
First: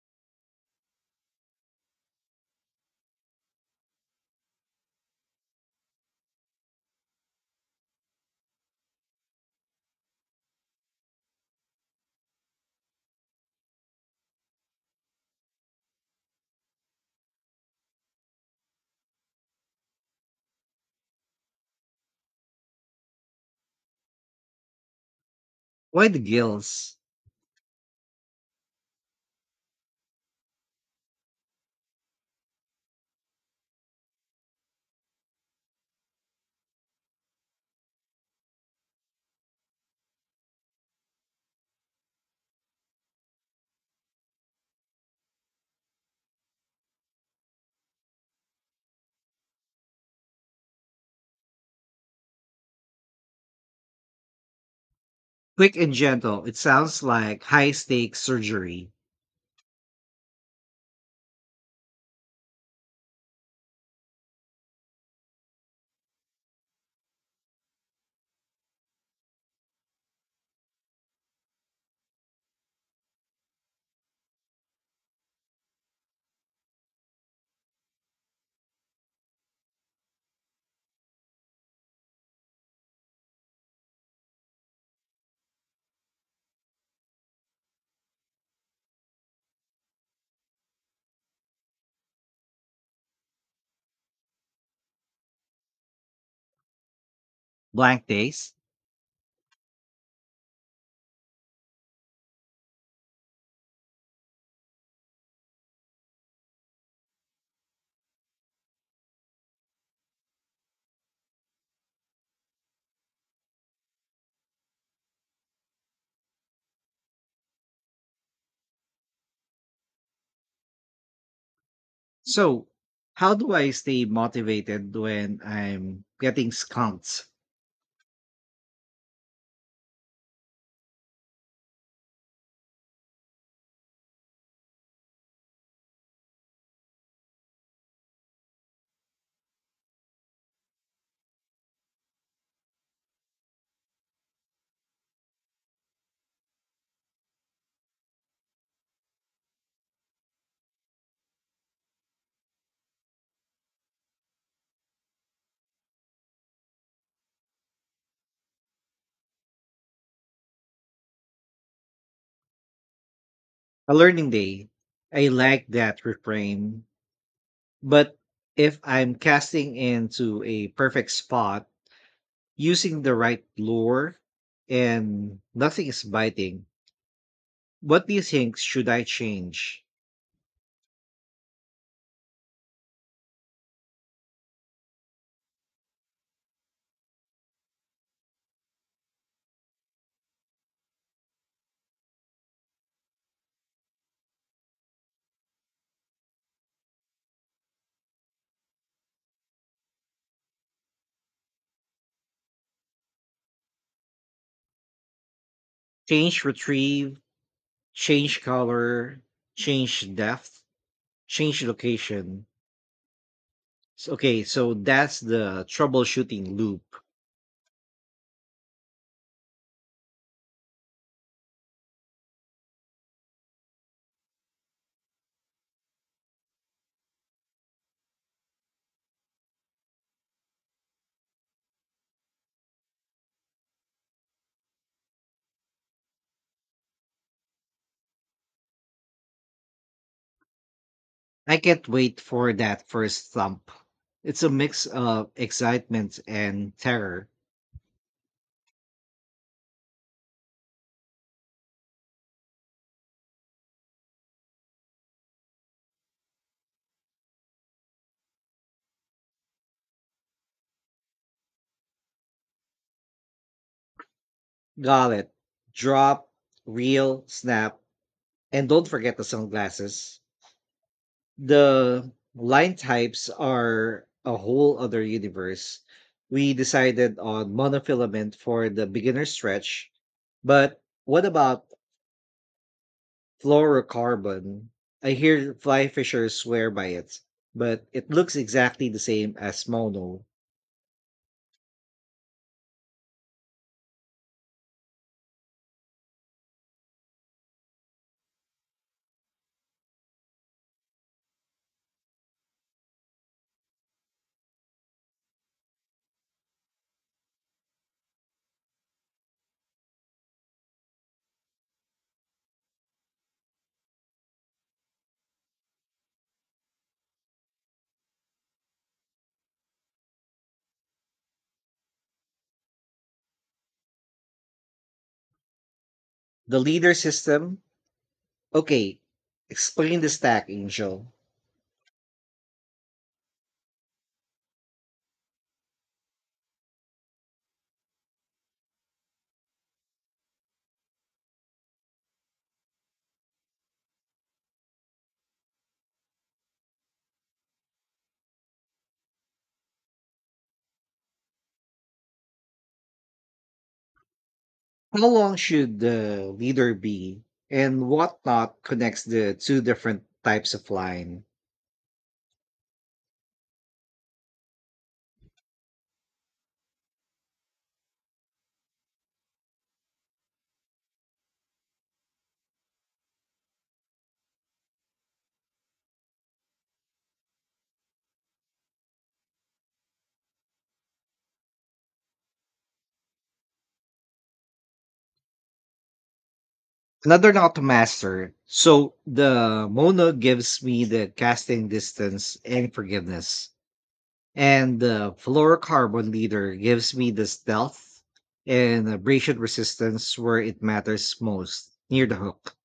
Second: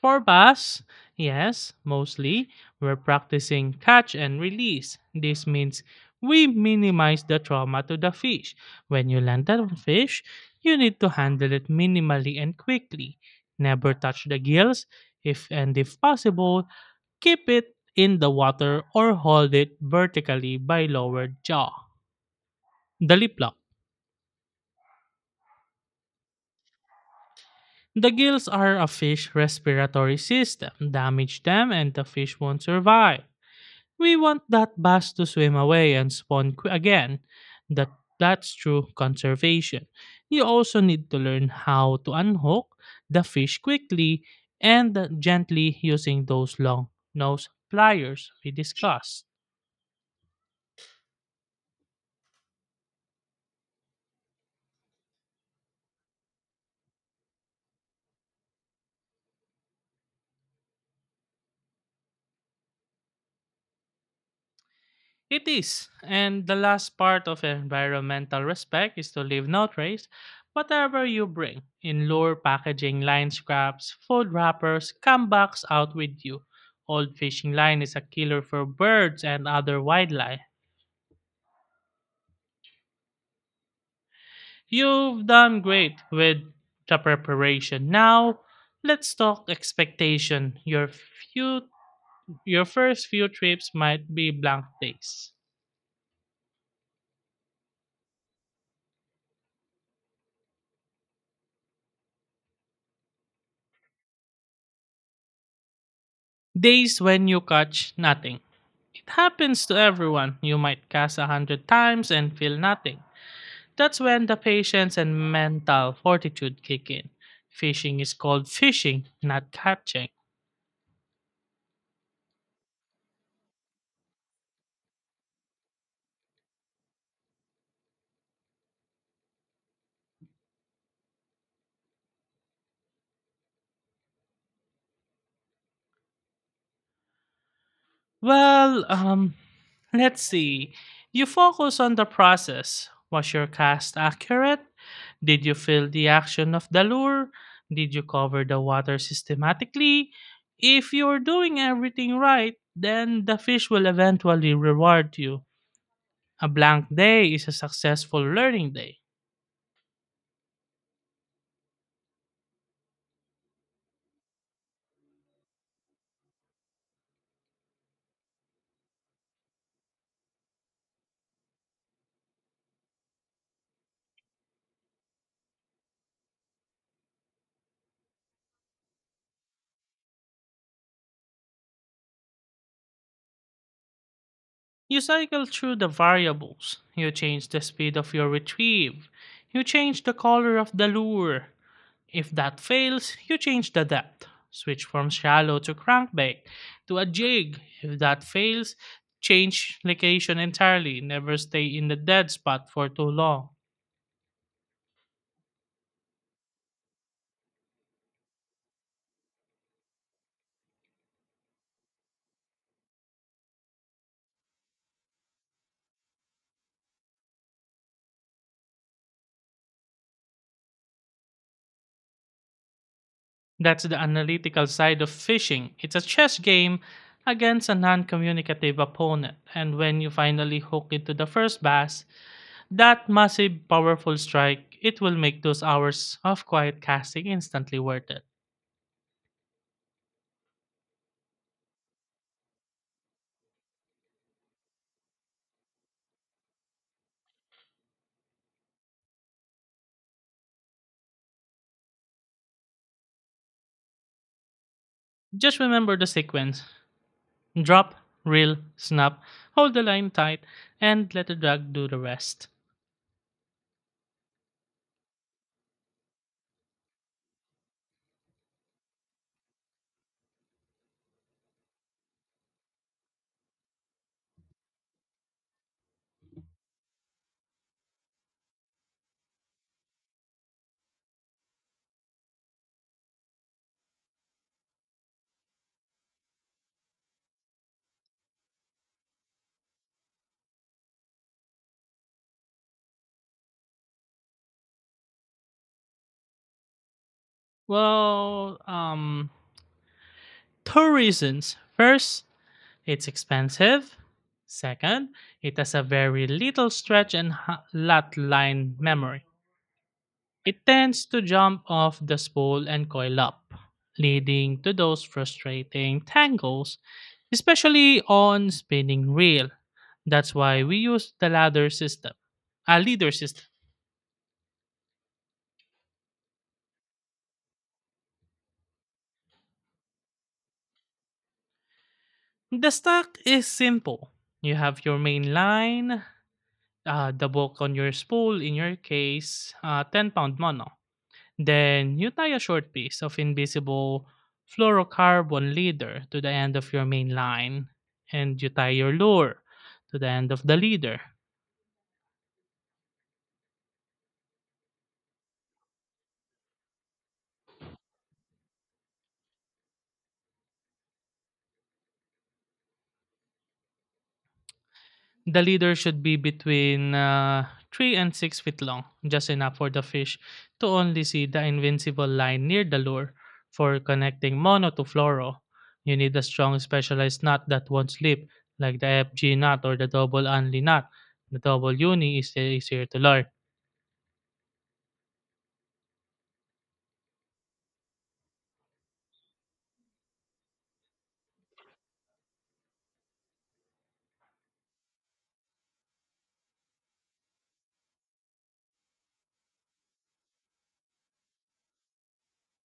S2: For bass, yes, mostly, we're practicing catch and release. This means we minimize the trauma to the fish. When you land a fish, you need to handle it minimally and quickly. Never touch the gills. If and if possible, keep it in the water or hold it vertically by lowered jaw. The lip lock.
S1: Why the gills?
S2: The gills are a fish respiratory system. Damage them and the fish won't survive. We want that bass to swim away and spawn again. That that's true conservation. You also need to learn how to unhook the fish quickly and gently using those long nose pliers we discussed.
S1: Quick and gentle. It sounds like high stakes surgery.
S2: It is, and the last part of environmental respect is to leave no trace, whatever you bring, in lure, packaging, line scraps, food wrappers, come box out with you. Old fishing line is a killer for birds and other wildlife. You've done great with the preparation. Now, let's talk expectation. Few, your first few trips might be blank days.
S1: Blank days.
S2: Days when you catch nothing. It happens to everyone. You might cast a hundred times and feel nothing. That's when the patience and mental fortitude kick in. Fishing is called fishing, not catching.
S1: So, how do I stay motivated when I'm getting skunked?
S2: Well, um, let's see. You focus on the process. Was your cast accurate? Did you feel the action of the lure? Did you cover the water systematically? If you're doing everything right, then the fish will eventually reward you. A blank day is a successful learning day.
S1: A learning day. I like that refrain. But if I'm casting into a perfect spot using the right lure and nothing is biting, what do you think should I change?
S2: You cycle through the variables. You change the speed of your retrieve. You change the color of the lure. If that fails, you change the depth. Switch from shallow to crankbait to a jig. If that fails, change location entirely. Never stay in the dead spot for too long.
S1: Change retrieve, change color, change depth, change location. Okay, so that's the troubleshooting loop.
S2: That's the analytical side of fishing. It's a chess game against a non communicative opponent, and when you finally hook into the first bass, that massive, powerful strike, it will make those hours of quiet casting instantly worth it.
S1: I can't wait for that first thump. It's a mix of excitement and terror.
S2: Just remember the sequence drop, reel, snap, hold the line tight, and let the drag do the rest.
S1: Gullet, drop, reel, snap, and don't forget the sunglasses. The line types are a whole other universe. We decided on monofilament for the beginner stretch, but what about fluorocarbon? I hear fly fishers swear by it, but it looks exactly the same as mono.
S2: Well, um, two reasons. First, it's expensive. Second, it has a very little stretch and lot line memory. It tends to jump off the spool and coil up, leading to those frustrating tangles, especially on spinning reel. That's why we use the ladder system, a leader system.
S1: The leader system. Okay, explain the stack, Angel.
S2: The stack is simple. You have your main line, the book on your spool, in your case, 10 pound mono. Then you tie a short piece of invisible fluorocarbon leader to the end of your main line, and you tie your lure to the end of the leader.
S1: How long should the leader be, and what knot connects the two different types of line?
S2: The leader should be between 3 and 6 feet long, just enough for the fish to only see the invincible line near the lure. For connecting mono to fluoro, you need a strong specialized knot that won't slip, like the FG knot or the double only knot. The double uni is easier to learn.
S1: Another knot to master. So the mono gives me the casting distance and forgiveness, and the fluorocarbon leader gives me the stealth and abrasion resistance where it matters most near the hook.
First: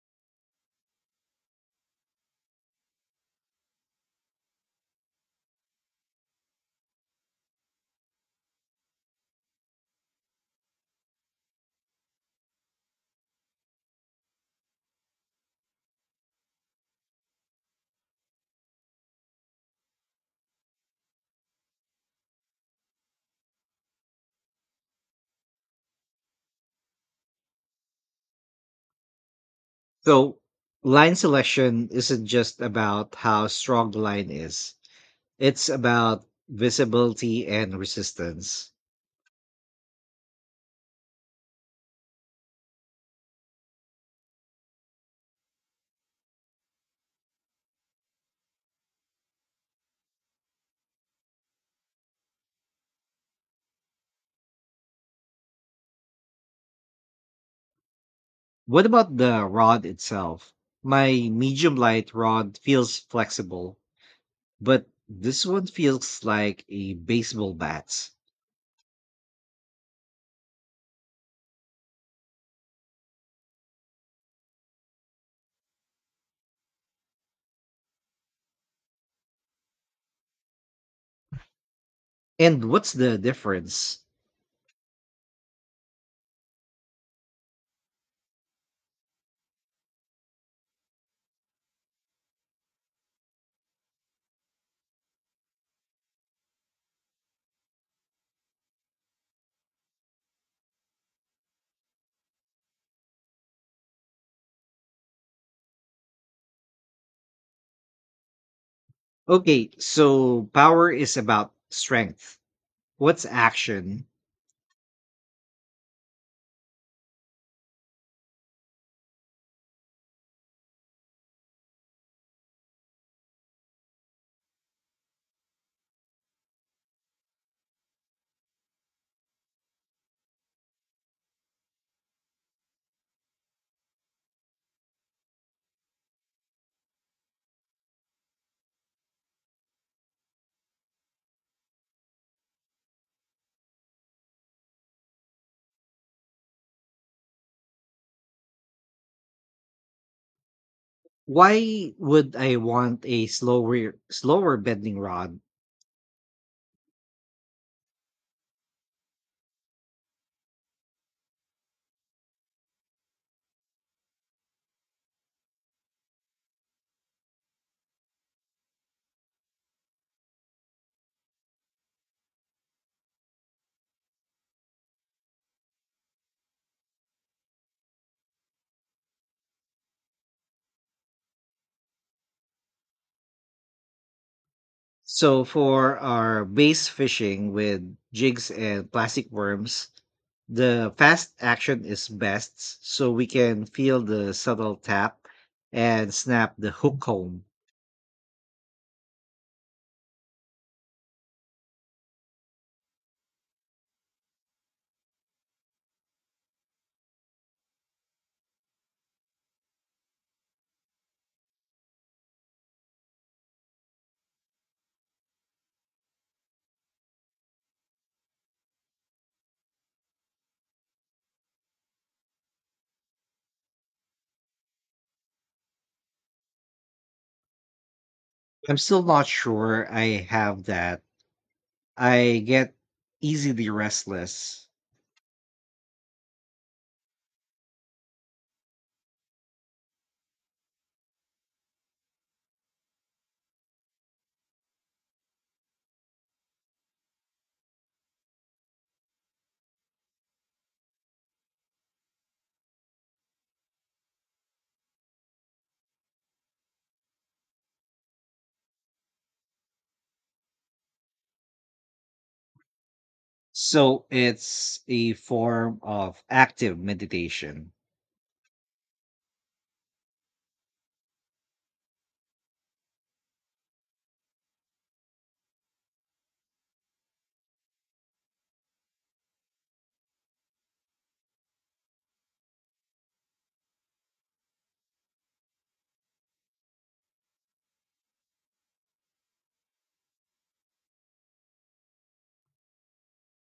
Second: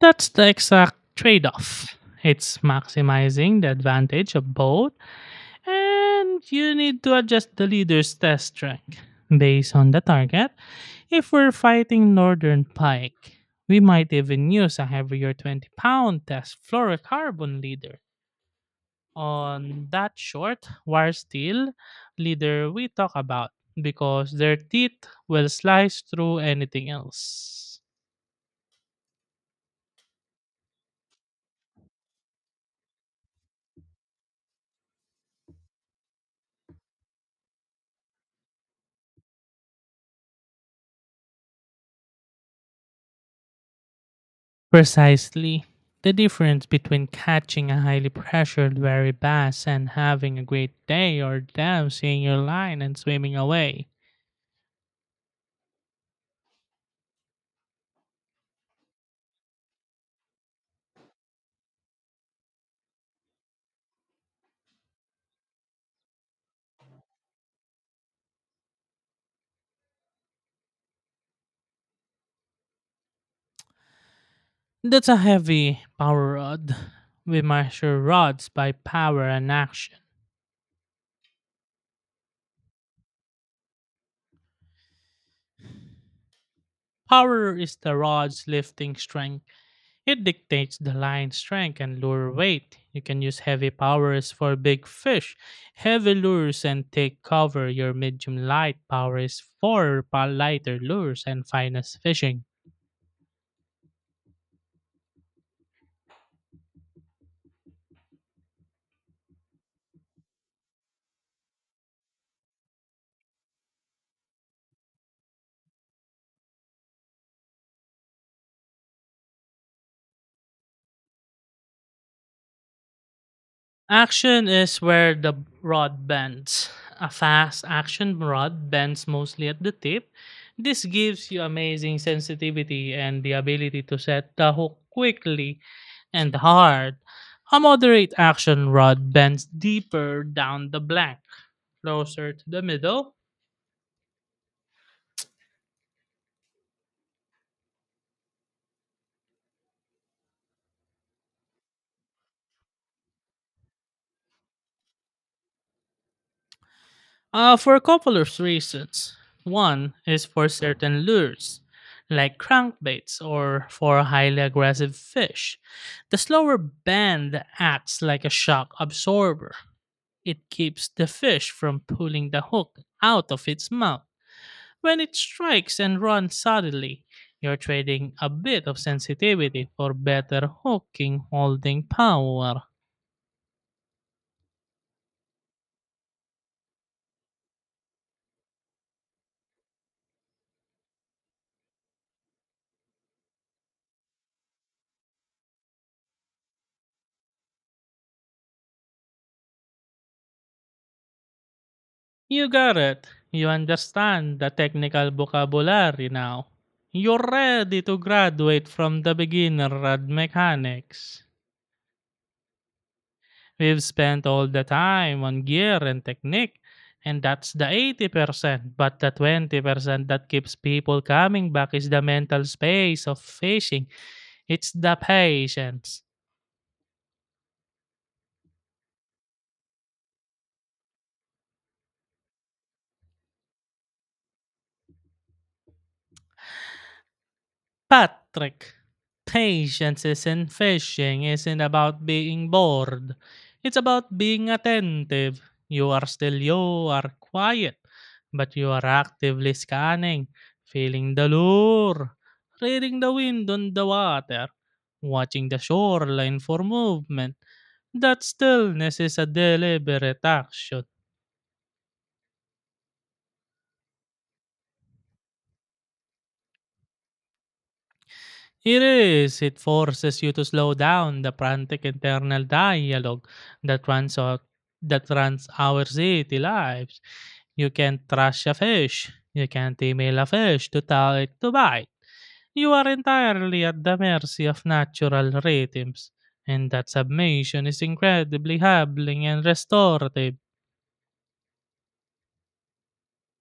S2: That's the exact trade off. It's maximizing the advantage of both, and you need to adjust the leader's test track based on the target. If we're fighting Northern Pike, we might even use a heavier 20 pound test fluorocarbon leader on that short wire steel leader we talk about because their teeth will slice through anything else.
S1: So line selection isn't just about how strong the line is. It's about visibility and resistance.
S2: Precisely. The difference between catching a highly pressured wary bass and having a great day or them seeing your line and swimming away.
S1: What about the rod itself? My medium light rod feels flexible, but this one feels like a baseball bat.
S2: That's a heavy power rod. We measure rods by power and action.
S1: And what's the difference?
S2: Power is the rod's lifting strength. It dictates the line strength and lure weight. You can use heavy powers for big fish, heavy lures, and take cover. Your medium light power is for lighter lures and finest fishing.
S1: Okay, so power is about strength. What's action?
S2: Action is where the rod bends. A fast action rod bends mostly at the tip. This gives you amazing sensitivity and the ability to set the hook quickly and hard. A moderate action rod bends deeper down the blank, closer to the middle.
S1: Why would I want a slower bending rod?
S2: For a couple of reasons. One is for certain lures, like crankbaits or for highly aggressive fish. The slower bend acts like a shock absorber. It keeps the fish from pulling the hook out of its mouth. When it strikes and runs suddenly, you're trading a bit of sensitivity for better hooking holding power.
S1: So for our bass fishing with jigs and plastic worms, the fast action is best so we can feel the subtle tap and snap the hook home.
S2: You got it. You understand the technical vocabulary now. You're ready to graduate from the beginner rad mechanics. We've spent all the time on gear and technique, and that's the 80%. But the 20% that keeps people coming back is the mental space of fishing. It's the patience.
S1: I'm still not sure I have that. I get easily restless.
S2: Patrick, patience isn't fishing, isn't about being bored. It's about being attentive. You are quiet, but you are actively scanning, feeling the lure, reading the wind on the water, watching the shoreline for movement. That stillness is a deliberate action.
S1: So it's a form of active meditation.
S2: It is. It forces you to slow down the frantic internal dialogue that runs out, that runs our city lives. You can't trash a fish. You can't email a fish to tell it to bite. You are entirely at the mercy of natural rhythms, and that submission is incredibly humbling and restorative.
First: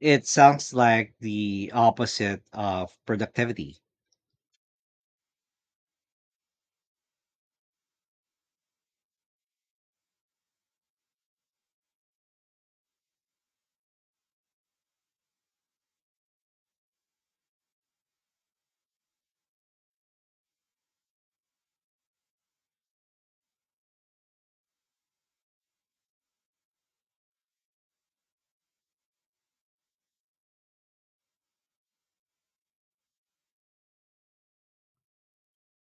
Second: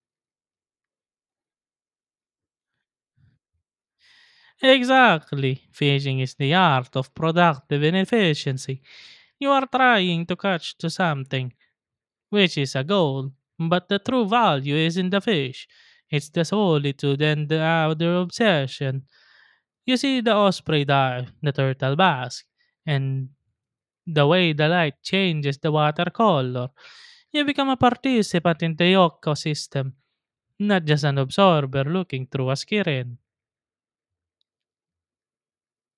S1: It sounds like the opposite of productivity.
S2: Exactly. Fishing is the art of productive inefficiency. You are trying to catch to something, which is a goal, but the true value is in the fish. It's the solitude and the other obsession. You see the osprey dive, the turtle bask, and the way the light changes the water color. You become a participant in the ecosystem, not just an observer looking through a screen.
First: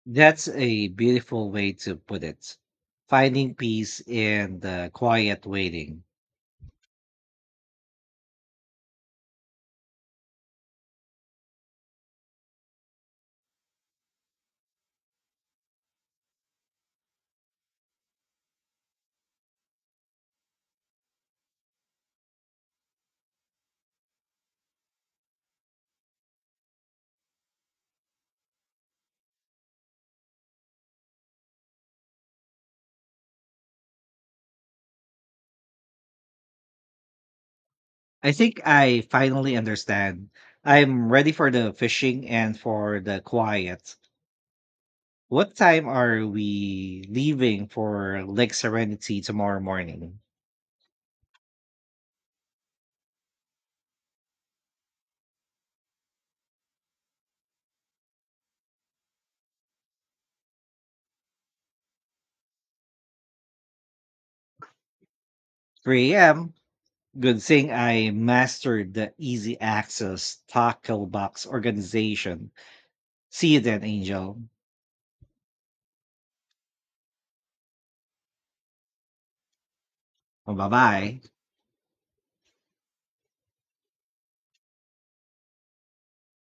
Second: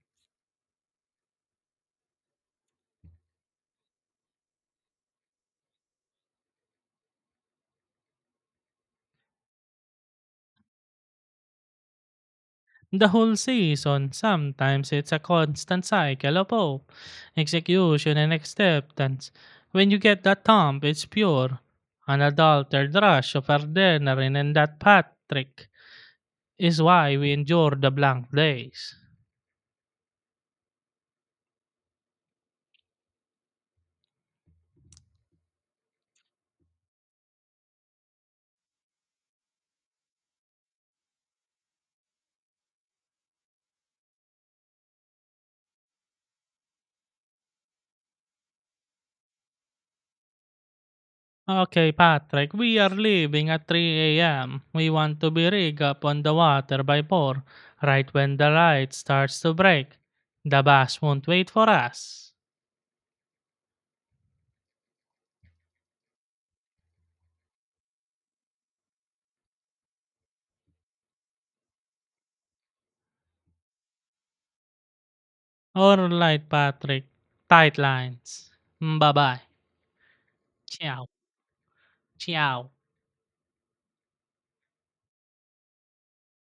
S1: That's a beautiful way to put it. Finding peace in the quiet waiting.
S2: The whole season, sometimes it's a constant cycle of hope, execution, and acceptance. When you get that thump, it's pure, unadulterated rush of adrenaline, and that, Patrick, is why we endure the blank days.
S1: I think I finally understand. I'm ready for the fishing and for the quiet. What time are we leaving for Lake Serenity tomorrow morning?
S2: Okay, Patrick, we are leaving at 3 a.m. We want to be rigged up on the water by 4, right when the light starts to break. The bus won't wait for us.
S1: 3 a.m. Good thing I mastered the easy access tackle box organization. See you then, Angel.
S2: Alright, Patrick. Tight lines. Bye-bye.
S1: Bye
S2: Ciao,
S1: bye.
S2: ciao.